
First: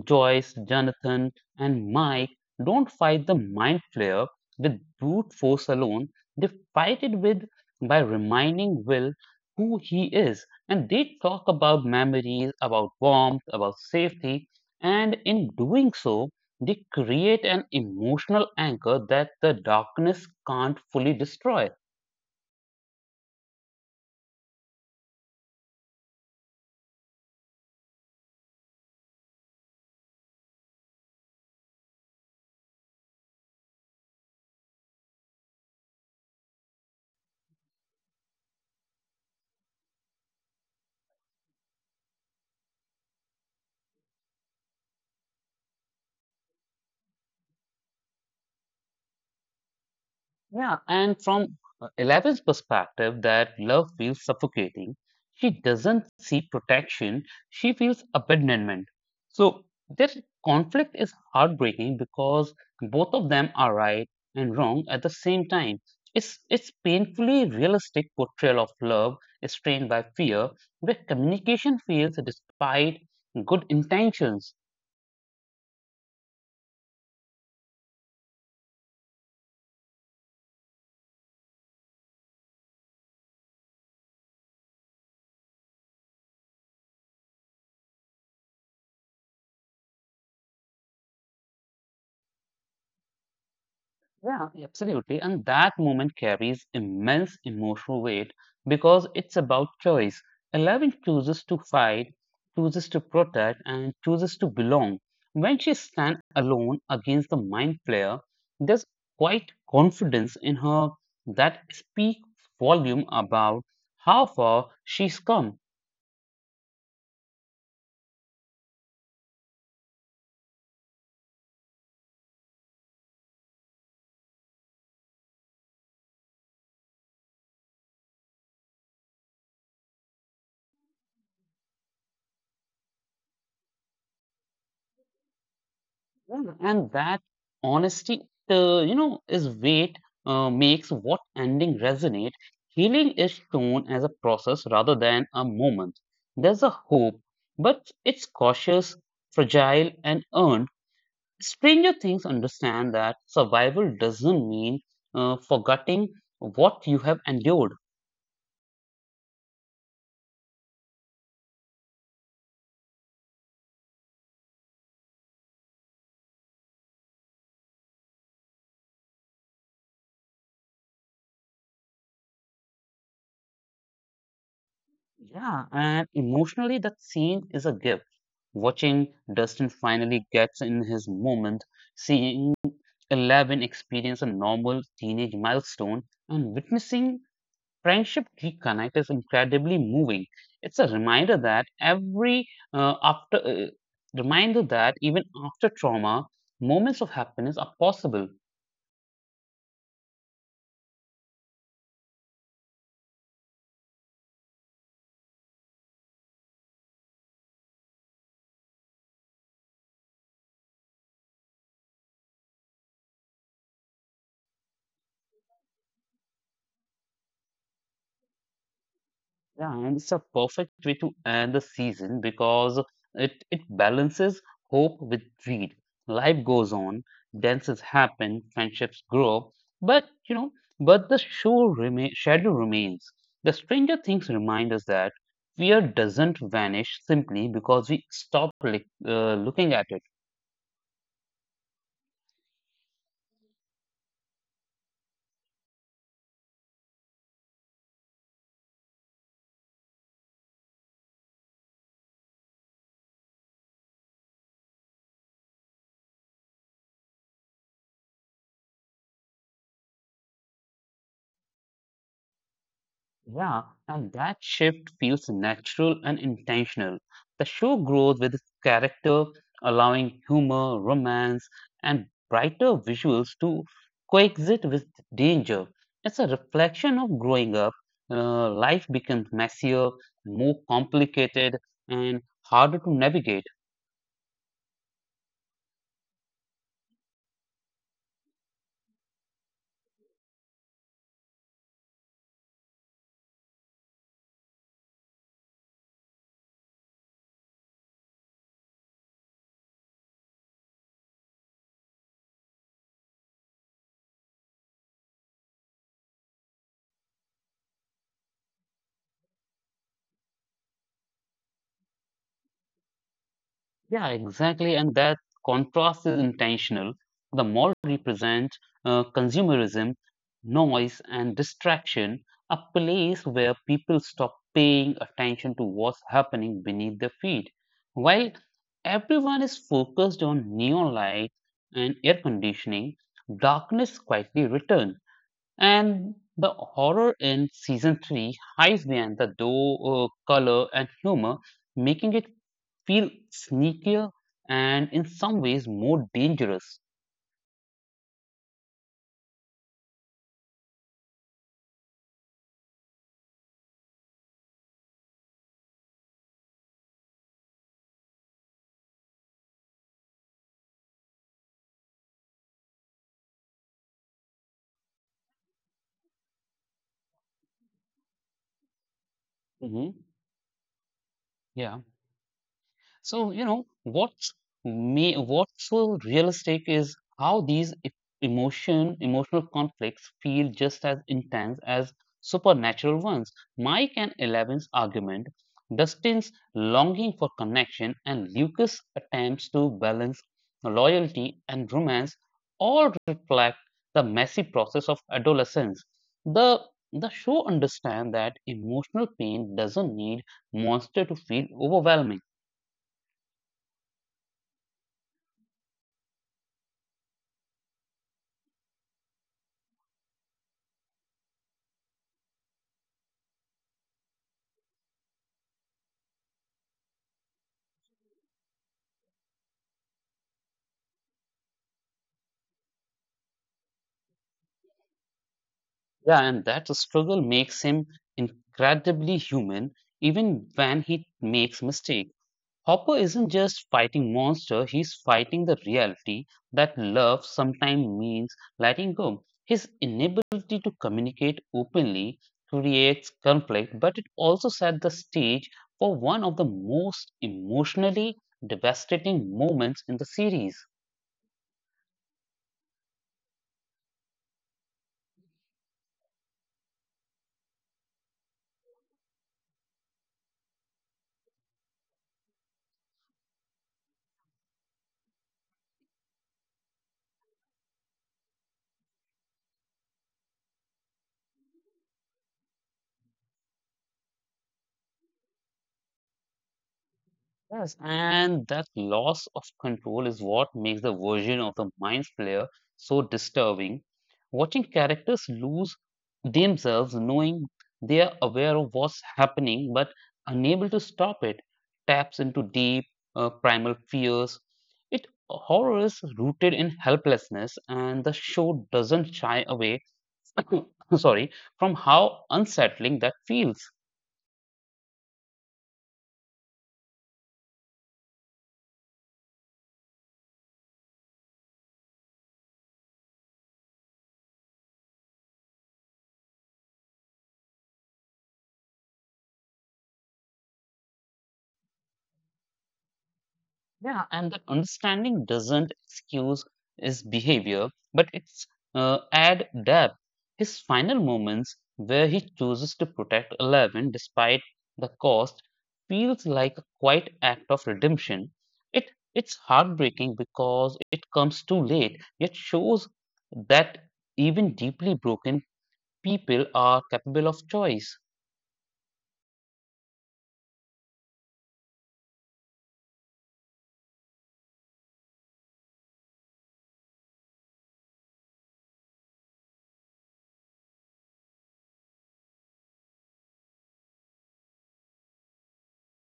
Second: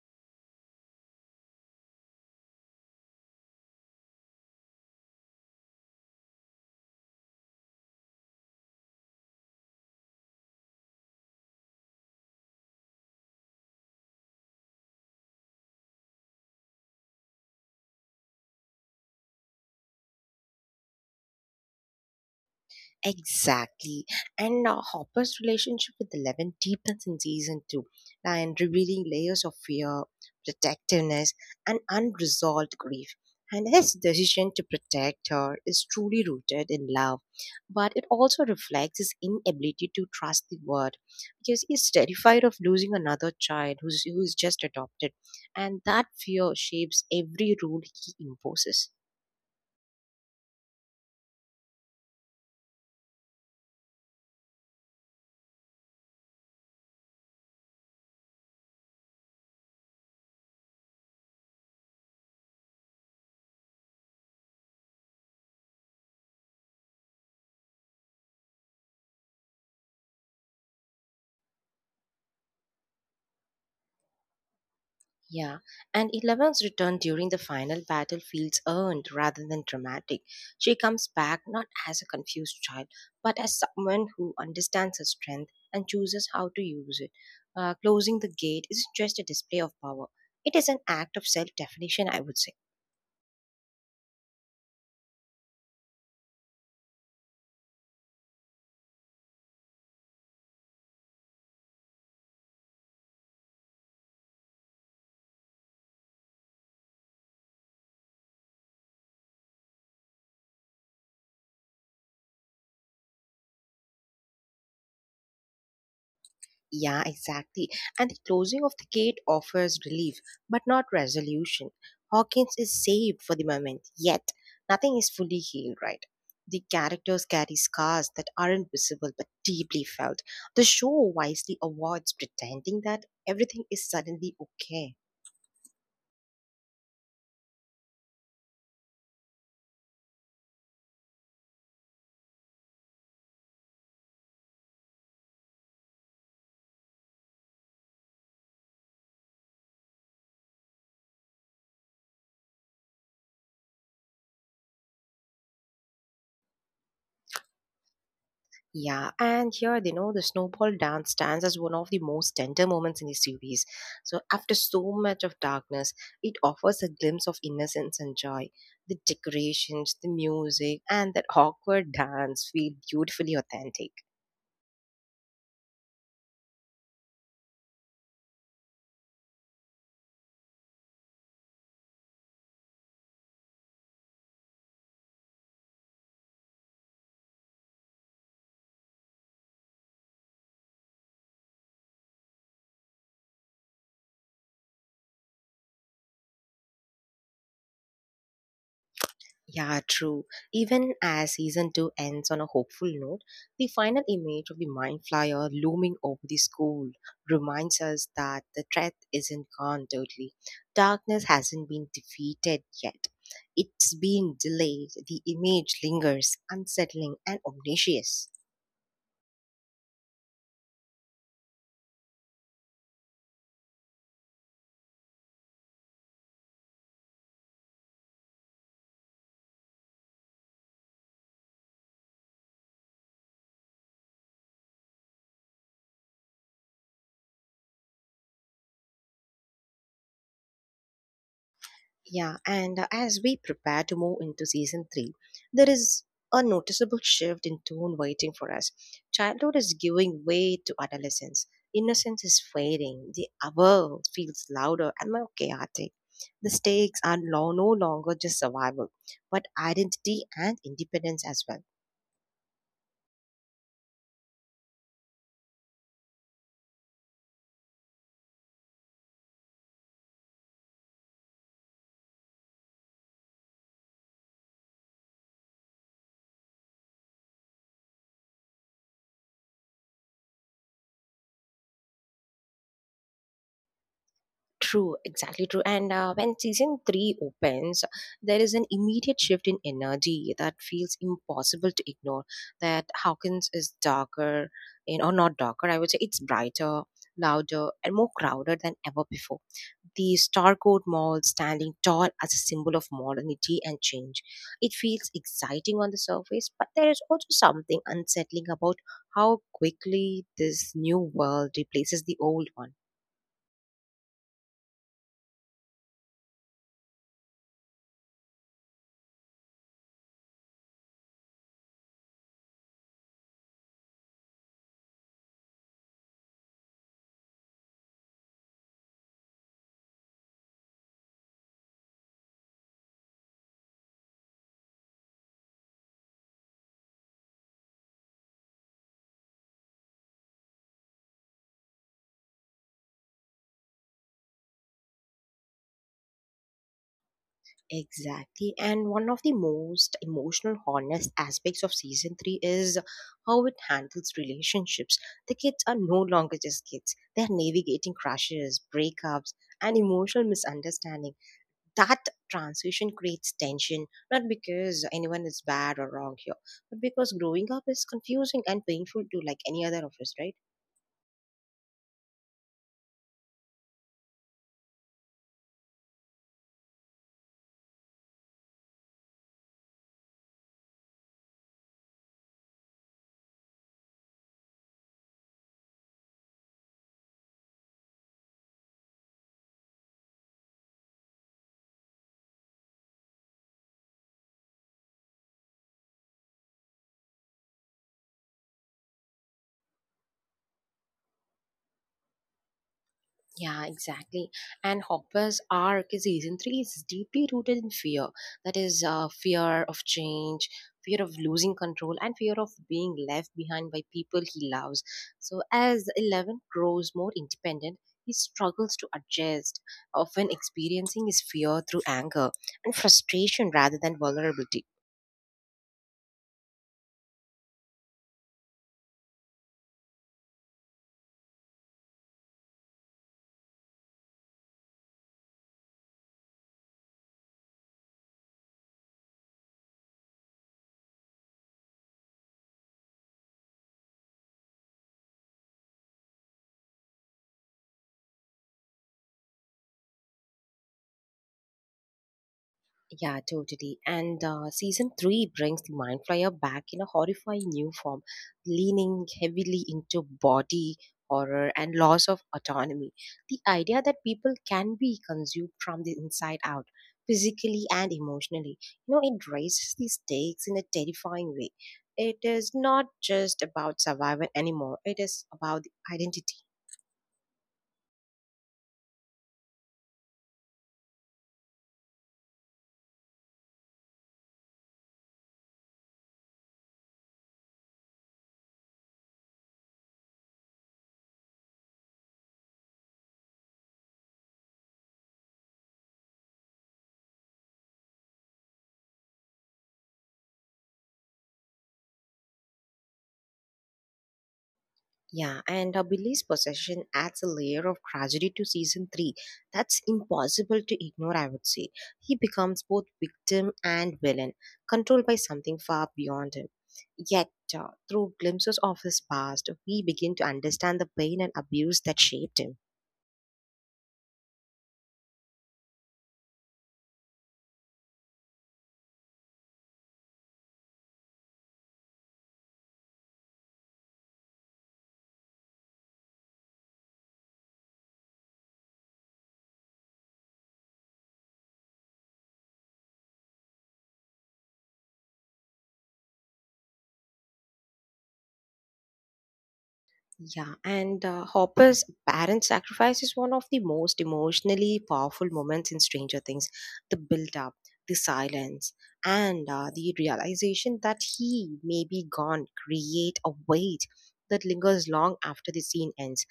Speaker 2: Joyce, Jonathan, and Mike don't fight the mind flayer with brute force alone. They fight it with by reminding Will who he is, and they talk about memories, about warmth, about safety, and in doing so, they create an emotional anchor that the darkness can't fully destroy.
Speaker 1: Exactly. And Hopper's relationship with Eleven deepens in season two, and revealing layers of fear, protectiveness, and unresolved grief. And his decision to protect her is truly rooted in love, but it also reflects his inability to trust the world because he's terrified of losing another child who's just adopted, and that fear shapes every rule he imposes.
Speaker 2: Yeah, and from Eleven's perspective, that love feels suffocating. She doesn't see protection, she feels abandonment. So, this conflict is heartbreaking because both of them are right and wrong at the same time. It's painfully realistic portrayal of love strained by fear, where communication fails despite good intentions.
Speaker 1: Yeah, and Eleven's return during the final battle feels earned rather than dramatic. She comes back not as a confused child, but as someone who understands her strength and chooses how to use it. Closing the gate isn't just a display of power, it is an act of self definition, I would say.
Speaker 2: Yeah, absolutely. And that moment carries immense emotional weight because it's about choice. Eleven chooses to fight, chooses to protect, and chooses to belong. When she stands alone against the mind flayer, there's quite confidence in her that speaks volume about how far she's come.
Speaker 1: Yeah, exactly. And the closing of the gate offers relief, but not resolution. Hawkins is saved for the moment, yet nothing is fully healed, right? The characters carry scars that aren't visible but deeply felt. The show wisely avoids pretending that everything is suddenly okay.
Speaker 2: Yeah, and that honesty, is weight makes what ending resonate. Healing is shown as a process rather than a moment. There's a hope, but it's cautious, fragile, and earned. Stranger Things understand that survival doesn't mean forgetting what you have endured.
Speaker 1: Yeah, and here, you know, the snowball dance stands as one of the most tender moments in the series. So, after so much of darkness, it offers a glimpse of innocence and joy. The decorations, the music, and that awkward dance feel beautifully authentic.
Speaker 2: Yeah, and emotionally, that scene is a gift. Watching Dustin finally gets in his moment, seeing 11 experience a normal teenage milestone and witnessing friendship reconnect is incredibly moving. It's a uh, after uh, reminder that even after trauma moments of happiness are possible.
Speaker 1: Yeah, true. Even as season two ends on a hopeful note, the final image of the Mind Flyer looming over the school reminds us that the threat isn't gone totally. Darkness hasn't been defeated yet. It's being delayed. The image lingers, unsettling and omniscient.
Speaker 2: Yeah, and it's a perfect way to end the season because it balances hope with greed. Life goes on, dances happen, friendships grow, but you know, but the shadow remains. The Stranger Things remind us that fear doesn't vanish simply because we stop looking at it.
Speaker 1: Yeah, and as we prepare to move into season three, there is a noticeable shift in tone waiting for us. Childhood is giving way to adolescence. Innocence is fading. The hour feels louder and more chaotic. The stakes are no longer just survival, but identity and independence as well.
Speaker 2: Yeah, and that shift feels natural and intentional. The show grows with its character, allowing humor, romance, and brighter visuals to coexist with danger. It's a reflection of growing up. Life becomes messier, more complicated, and harder to navigate.
Speaker 1: True, exactly true. And when season three opens, there is an immediate shift in energy that feels impossible to ignore. That Hawkins is darker, you know, or not darker, I would say it's brighter, louder, and more crowded than ever before. The Starcourt Mall standing tall as a symbol of modernity and change. It feels exciting on the surface, but there is also something unsettling about how quickly this new world replaces the old one.
Speaker 2: Yeah, exactly. And that contrast is intentional. The mall represents consumerism, noise, and distraction, a place where people stop paying attention to what's happening beneath their feet. While everyone is focused on neon light and air conditioning, darkness quietly returns. And the horror in season 3 hides behind the door, color, and humor, making it feel sneakier and in some ways more dangerous.
Speaker 1: Exactly. And one of the most emotional, honest aspects of season three is how it handles relationships. The kids are no longer just kids, they're navigating crushes, breakups, and emotional misunderstanding. That transition creates tension, not because anyone is bad or wrong here, but because growing up is confusing and painful to like any other of
Speaker 2: Hmm.
Speaker 1: us, right?
Speaker 2: Yeah. So, you know, what's so realistic is how these emotional conflicts feel just as intense as supernatural ones. Mike and Eleven's argument, Dustin's longing for connection, and Lucas' attempts to balance loyalty and romance all reflect the messy process of adolescence. The the show understands that emotional pain doesn't need monster to feel overwhelming.
Speaker 1: Yeah, exactly. And Hopper's arc in season three is deeply rooted in fear. That is, fear of change, fear of losing control, and fear of being left behind by people he loves. So, as Eleven grows more independent, he struggles to adjust, often experiencing his fear through anger and frustration rather than vulnerability.
Speaker 2: Yeah, and that struggle makes him incredibly human, even when he makes mistakes. Hopper isn't just fighting monster, he's fighting the reality that love sometimes means letting go. His inability to communicate openly creates conflict, but it also set the stage for one of the most emotionally devastating moments in the series.
Speaker 1: Yeah, totally. And season three brings the mind flyer back in a horrifying new form, leaning heavily into body horror and loss of autonomy. The idea that people can be consumed from the inside out, physically and emotionally, you know, it raises the stakes in a terrifying way. It is not just about survival anymore, it is about the identity.
Speaker 2: Yes, and that loss of control is what makes the version of the mind flayer so disturbing. Watching characters lose themselves, knowing they are aware of what's happening but unable to stop it, taps into deep primal fears. It horror is rooted in helplessness, and the show doesn't shy away, sorry, from how unsettling that feels.
Speaker 1: Yeah, and Abilis' possession adds a layer of tragedy to season 3 that's impossible to ignore, I would say. He becomes both victim and villain, controlled by something far beyond him. Yet, through glimpses of his past, we begin to understand the pain and abuse that shaped him.
Speaker 2: Yeah, and that understanding doesn't excuse his behavior, but it's add depth. His final moments, where he chooses to protect Eleven despite the cost, feels like a quiet act of redemption. It's heartbreaking because it comes too late, yet shows that even deeply broken people are capable of choice.
Speaker 1: Yeah, and Hopper's parent sacrifice is one of the most emotionally powerful moments in Stranger Things. The build up, the silence, and the realization that he may be gone create a weight that lingers long after the scene ends.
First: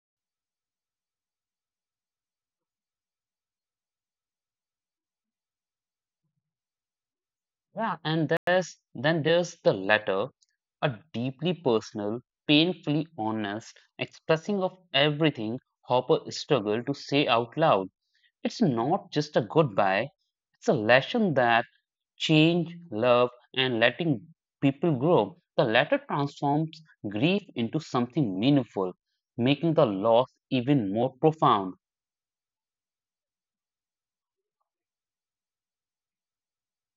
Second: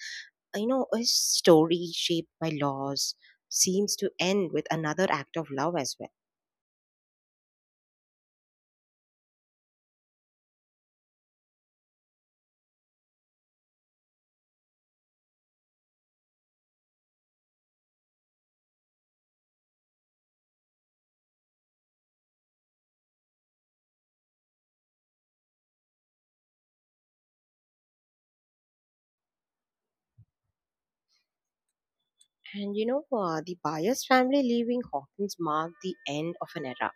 Speaker 1: You know, a story shaped by loss seems to end with another act of love as well.
Speaker 2: Yeah, and there's the letter, a deeply personal, painfully honest expressing of everything Hopper struggled to say out loud. It's not just a goodbye, it's a lesson that change, love, and letting people grow. The letter transforms grief into something meaningful, making the loss even more profound.
Speaker 1: And you know, the Byers family leaving Hawkins marked the end of an era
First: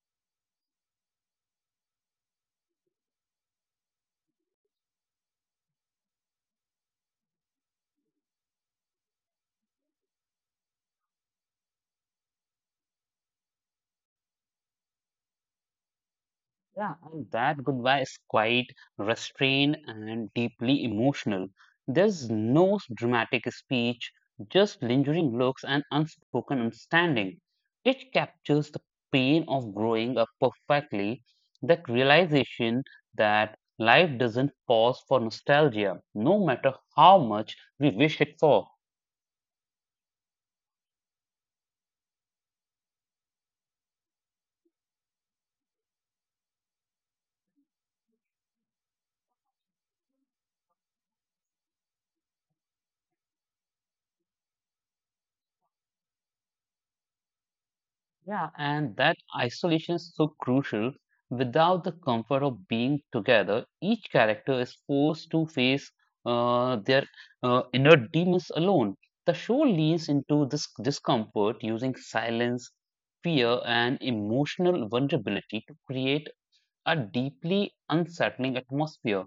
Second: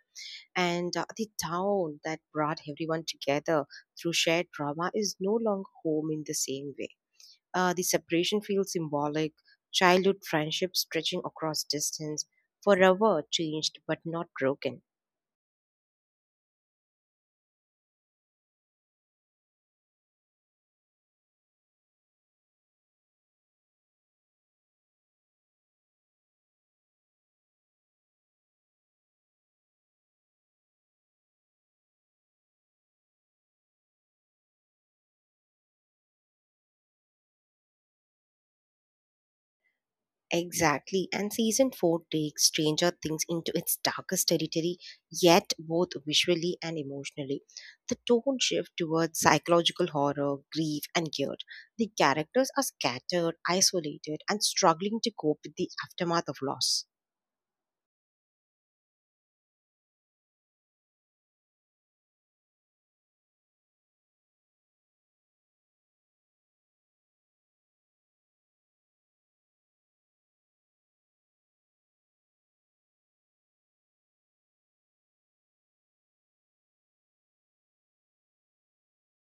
Speaker 1: and the town that brought everyone together through shared drama is no longer home in the same way. The separation feels symbolic, childhood friendships stretching across distance, forever changed but not broken.
Speaker 2: Yeah, and that goodbye is quite restrained and deeply emotional. There's no dramatic speech, just lingering looks and unspoken understanding. It captures the pain of growing up perfectly, that realization that life doesn't pause for nostalgia, no matter how much we wish it for.
Speaker 1: Exactly, and season 4 takes Stranger Things into its darkest territory, yet both visually and emotionally. The tone shifts towards psychological horror, grief, and guilt. The characters are scattered, isolated, and struggling to cope with the aftermath of loss.
Speaker 2: Yeah, and that isolation is so crucial. Without the comfort of being together, each character is forced to face their inner demons alone. The show leans into this discomfort using silence, fear, and emotional vulnerability to create a deeply unsettling atmosphere.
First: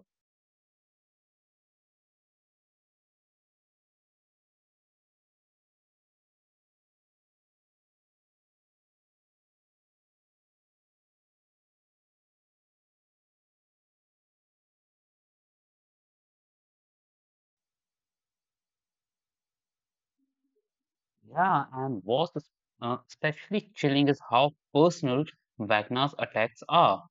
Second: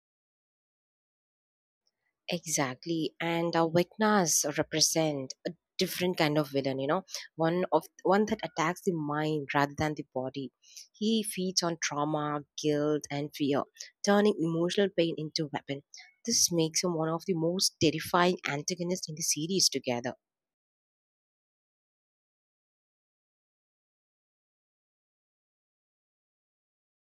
Speaker 1: Exactly, and our Viknas represent a different kind of villain. You know, one that attacks the mind rather than the body. He feeds on trauma, guilt, and fear, turning emotional pain into weapon. This makes him one of the most terrifying antagonists in the series. Together,
Speaker 2: Yeah, and what's especially chilling is how personal Wagner's attacks are.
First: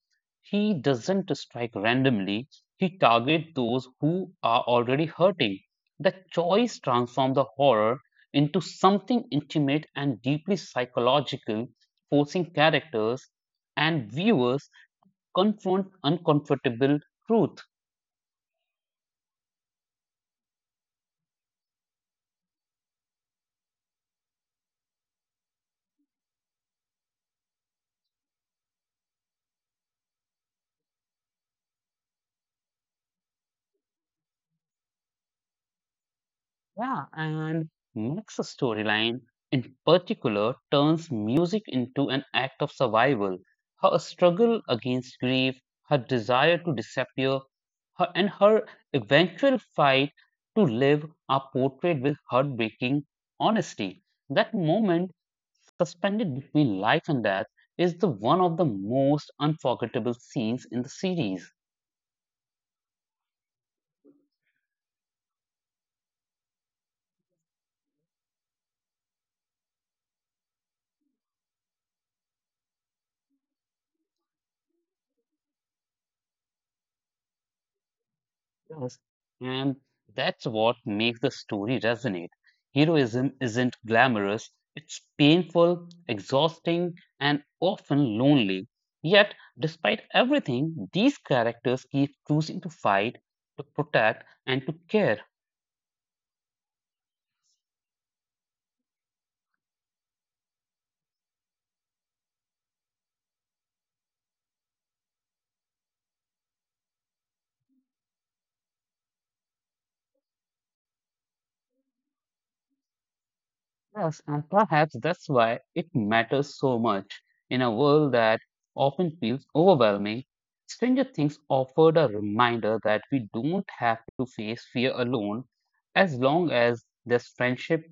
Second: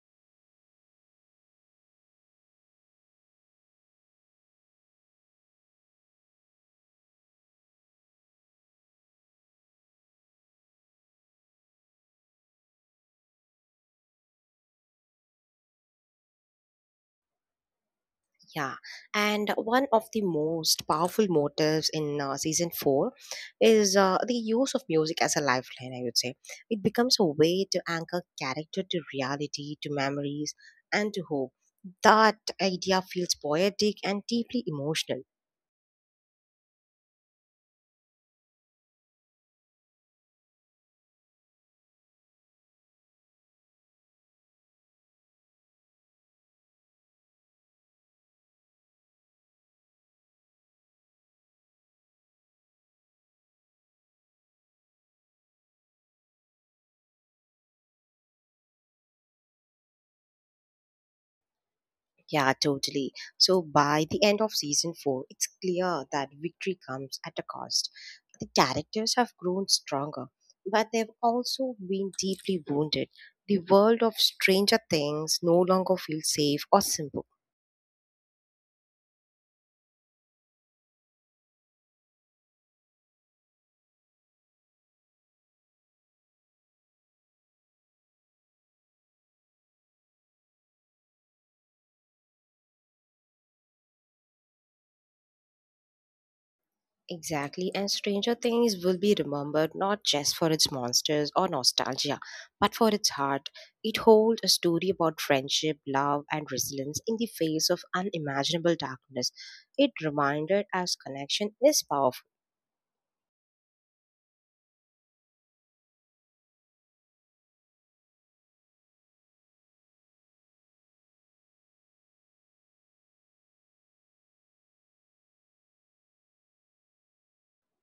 Speaker 2: He doesn't strike randomly, he targets those who are already hurting. The choice transforms the horror into something intimate and deeply psychological, forcing characters and viewers confront uncomfortable truth.
Speaker 1: yeah, and one of the most powerful motives in season four is the use of music as a lifeline, I would say. It becomes a way to anchor character to reality, to memories, and to hope. That idea feels poetic and deeply emotional.
Speaker 2: Yeah, and Max's storyline in particular turns music into an act of survival. Her struggle against grief, her desire to disappear, her eventual fight to live are portrayed with heartbreaking honesty. That moment, suspended between life and death, is the one of the most unforgettable scenes in the series.
Speaker 1: Yeah, totally. So by the end of season 4, it's clear that victory comes at a cost. The characters have grown stronger, but they've also been deeply wounded. The world of Stranger Things no longer feels safe or simple.
Speaker 2: Yes. And that's what makes the story resonate. Heroism isn't glamorous, it's painful, exhausting, and often lonely. Yet, despite everything, these characters keep choosing to fight, to protect, and to care.
Speaker 1: Exactly, and Stranger Things will be remembered not just for its monsters or nostalgia, but for its heart. It holds a story about friendship, love, and resilience in the face of unimaginable darkness. It reminded us connection is powerful.
Speaker 2: Yes, and perhaps that's why it matters so much in a world that often feels overwhelming. Stranger Things offered a reminder that we don't have to face fear alone as long as this friendship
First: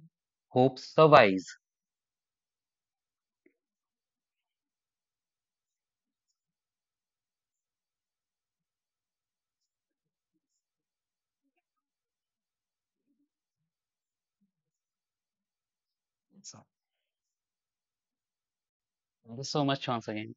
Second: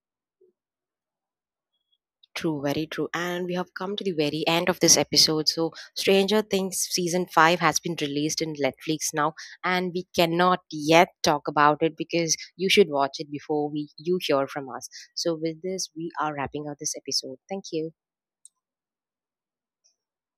Speaker 2: hope survives.
Speaker 1: True, very true. And we have come to the very end of this episode. So, Stranger Things season 5 has been released in Netflix now, and we cannot yet talk about it because you should watch it before we you hear from us. So, with this, we are
Speaker 2: So,
Speaker 1: wrapping up this episode. Thank you.
Speaker 2: thank you so much once again.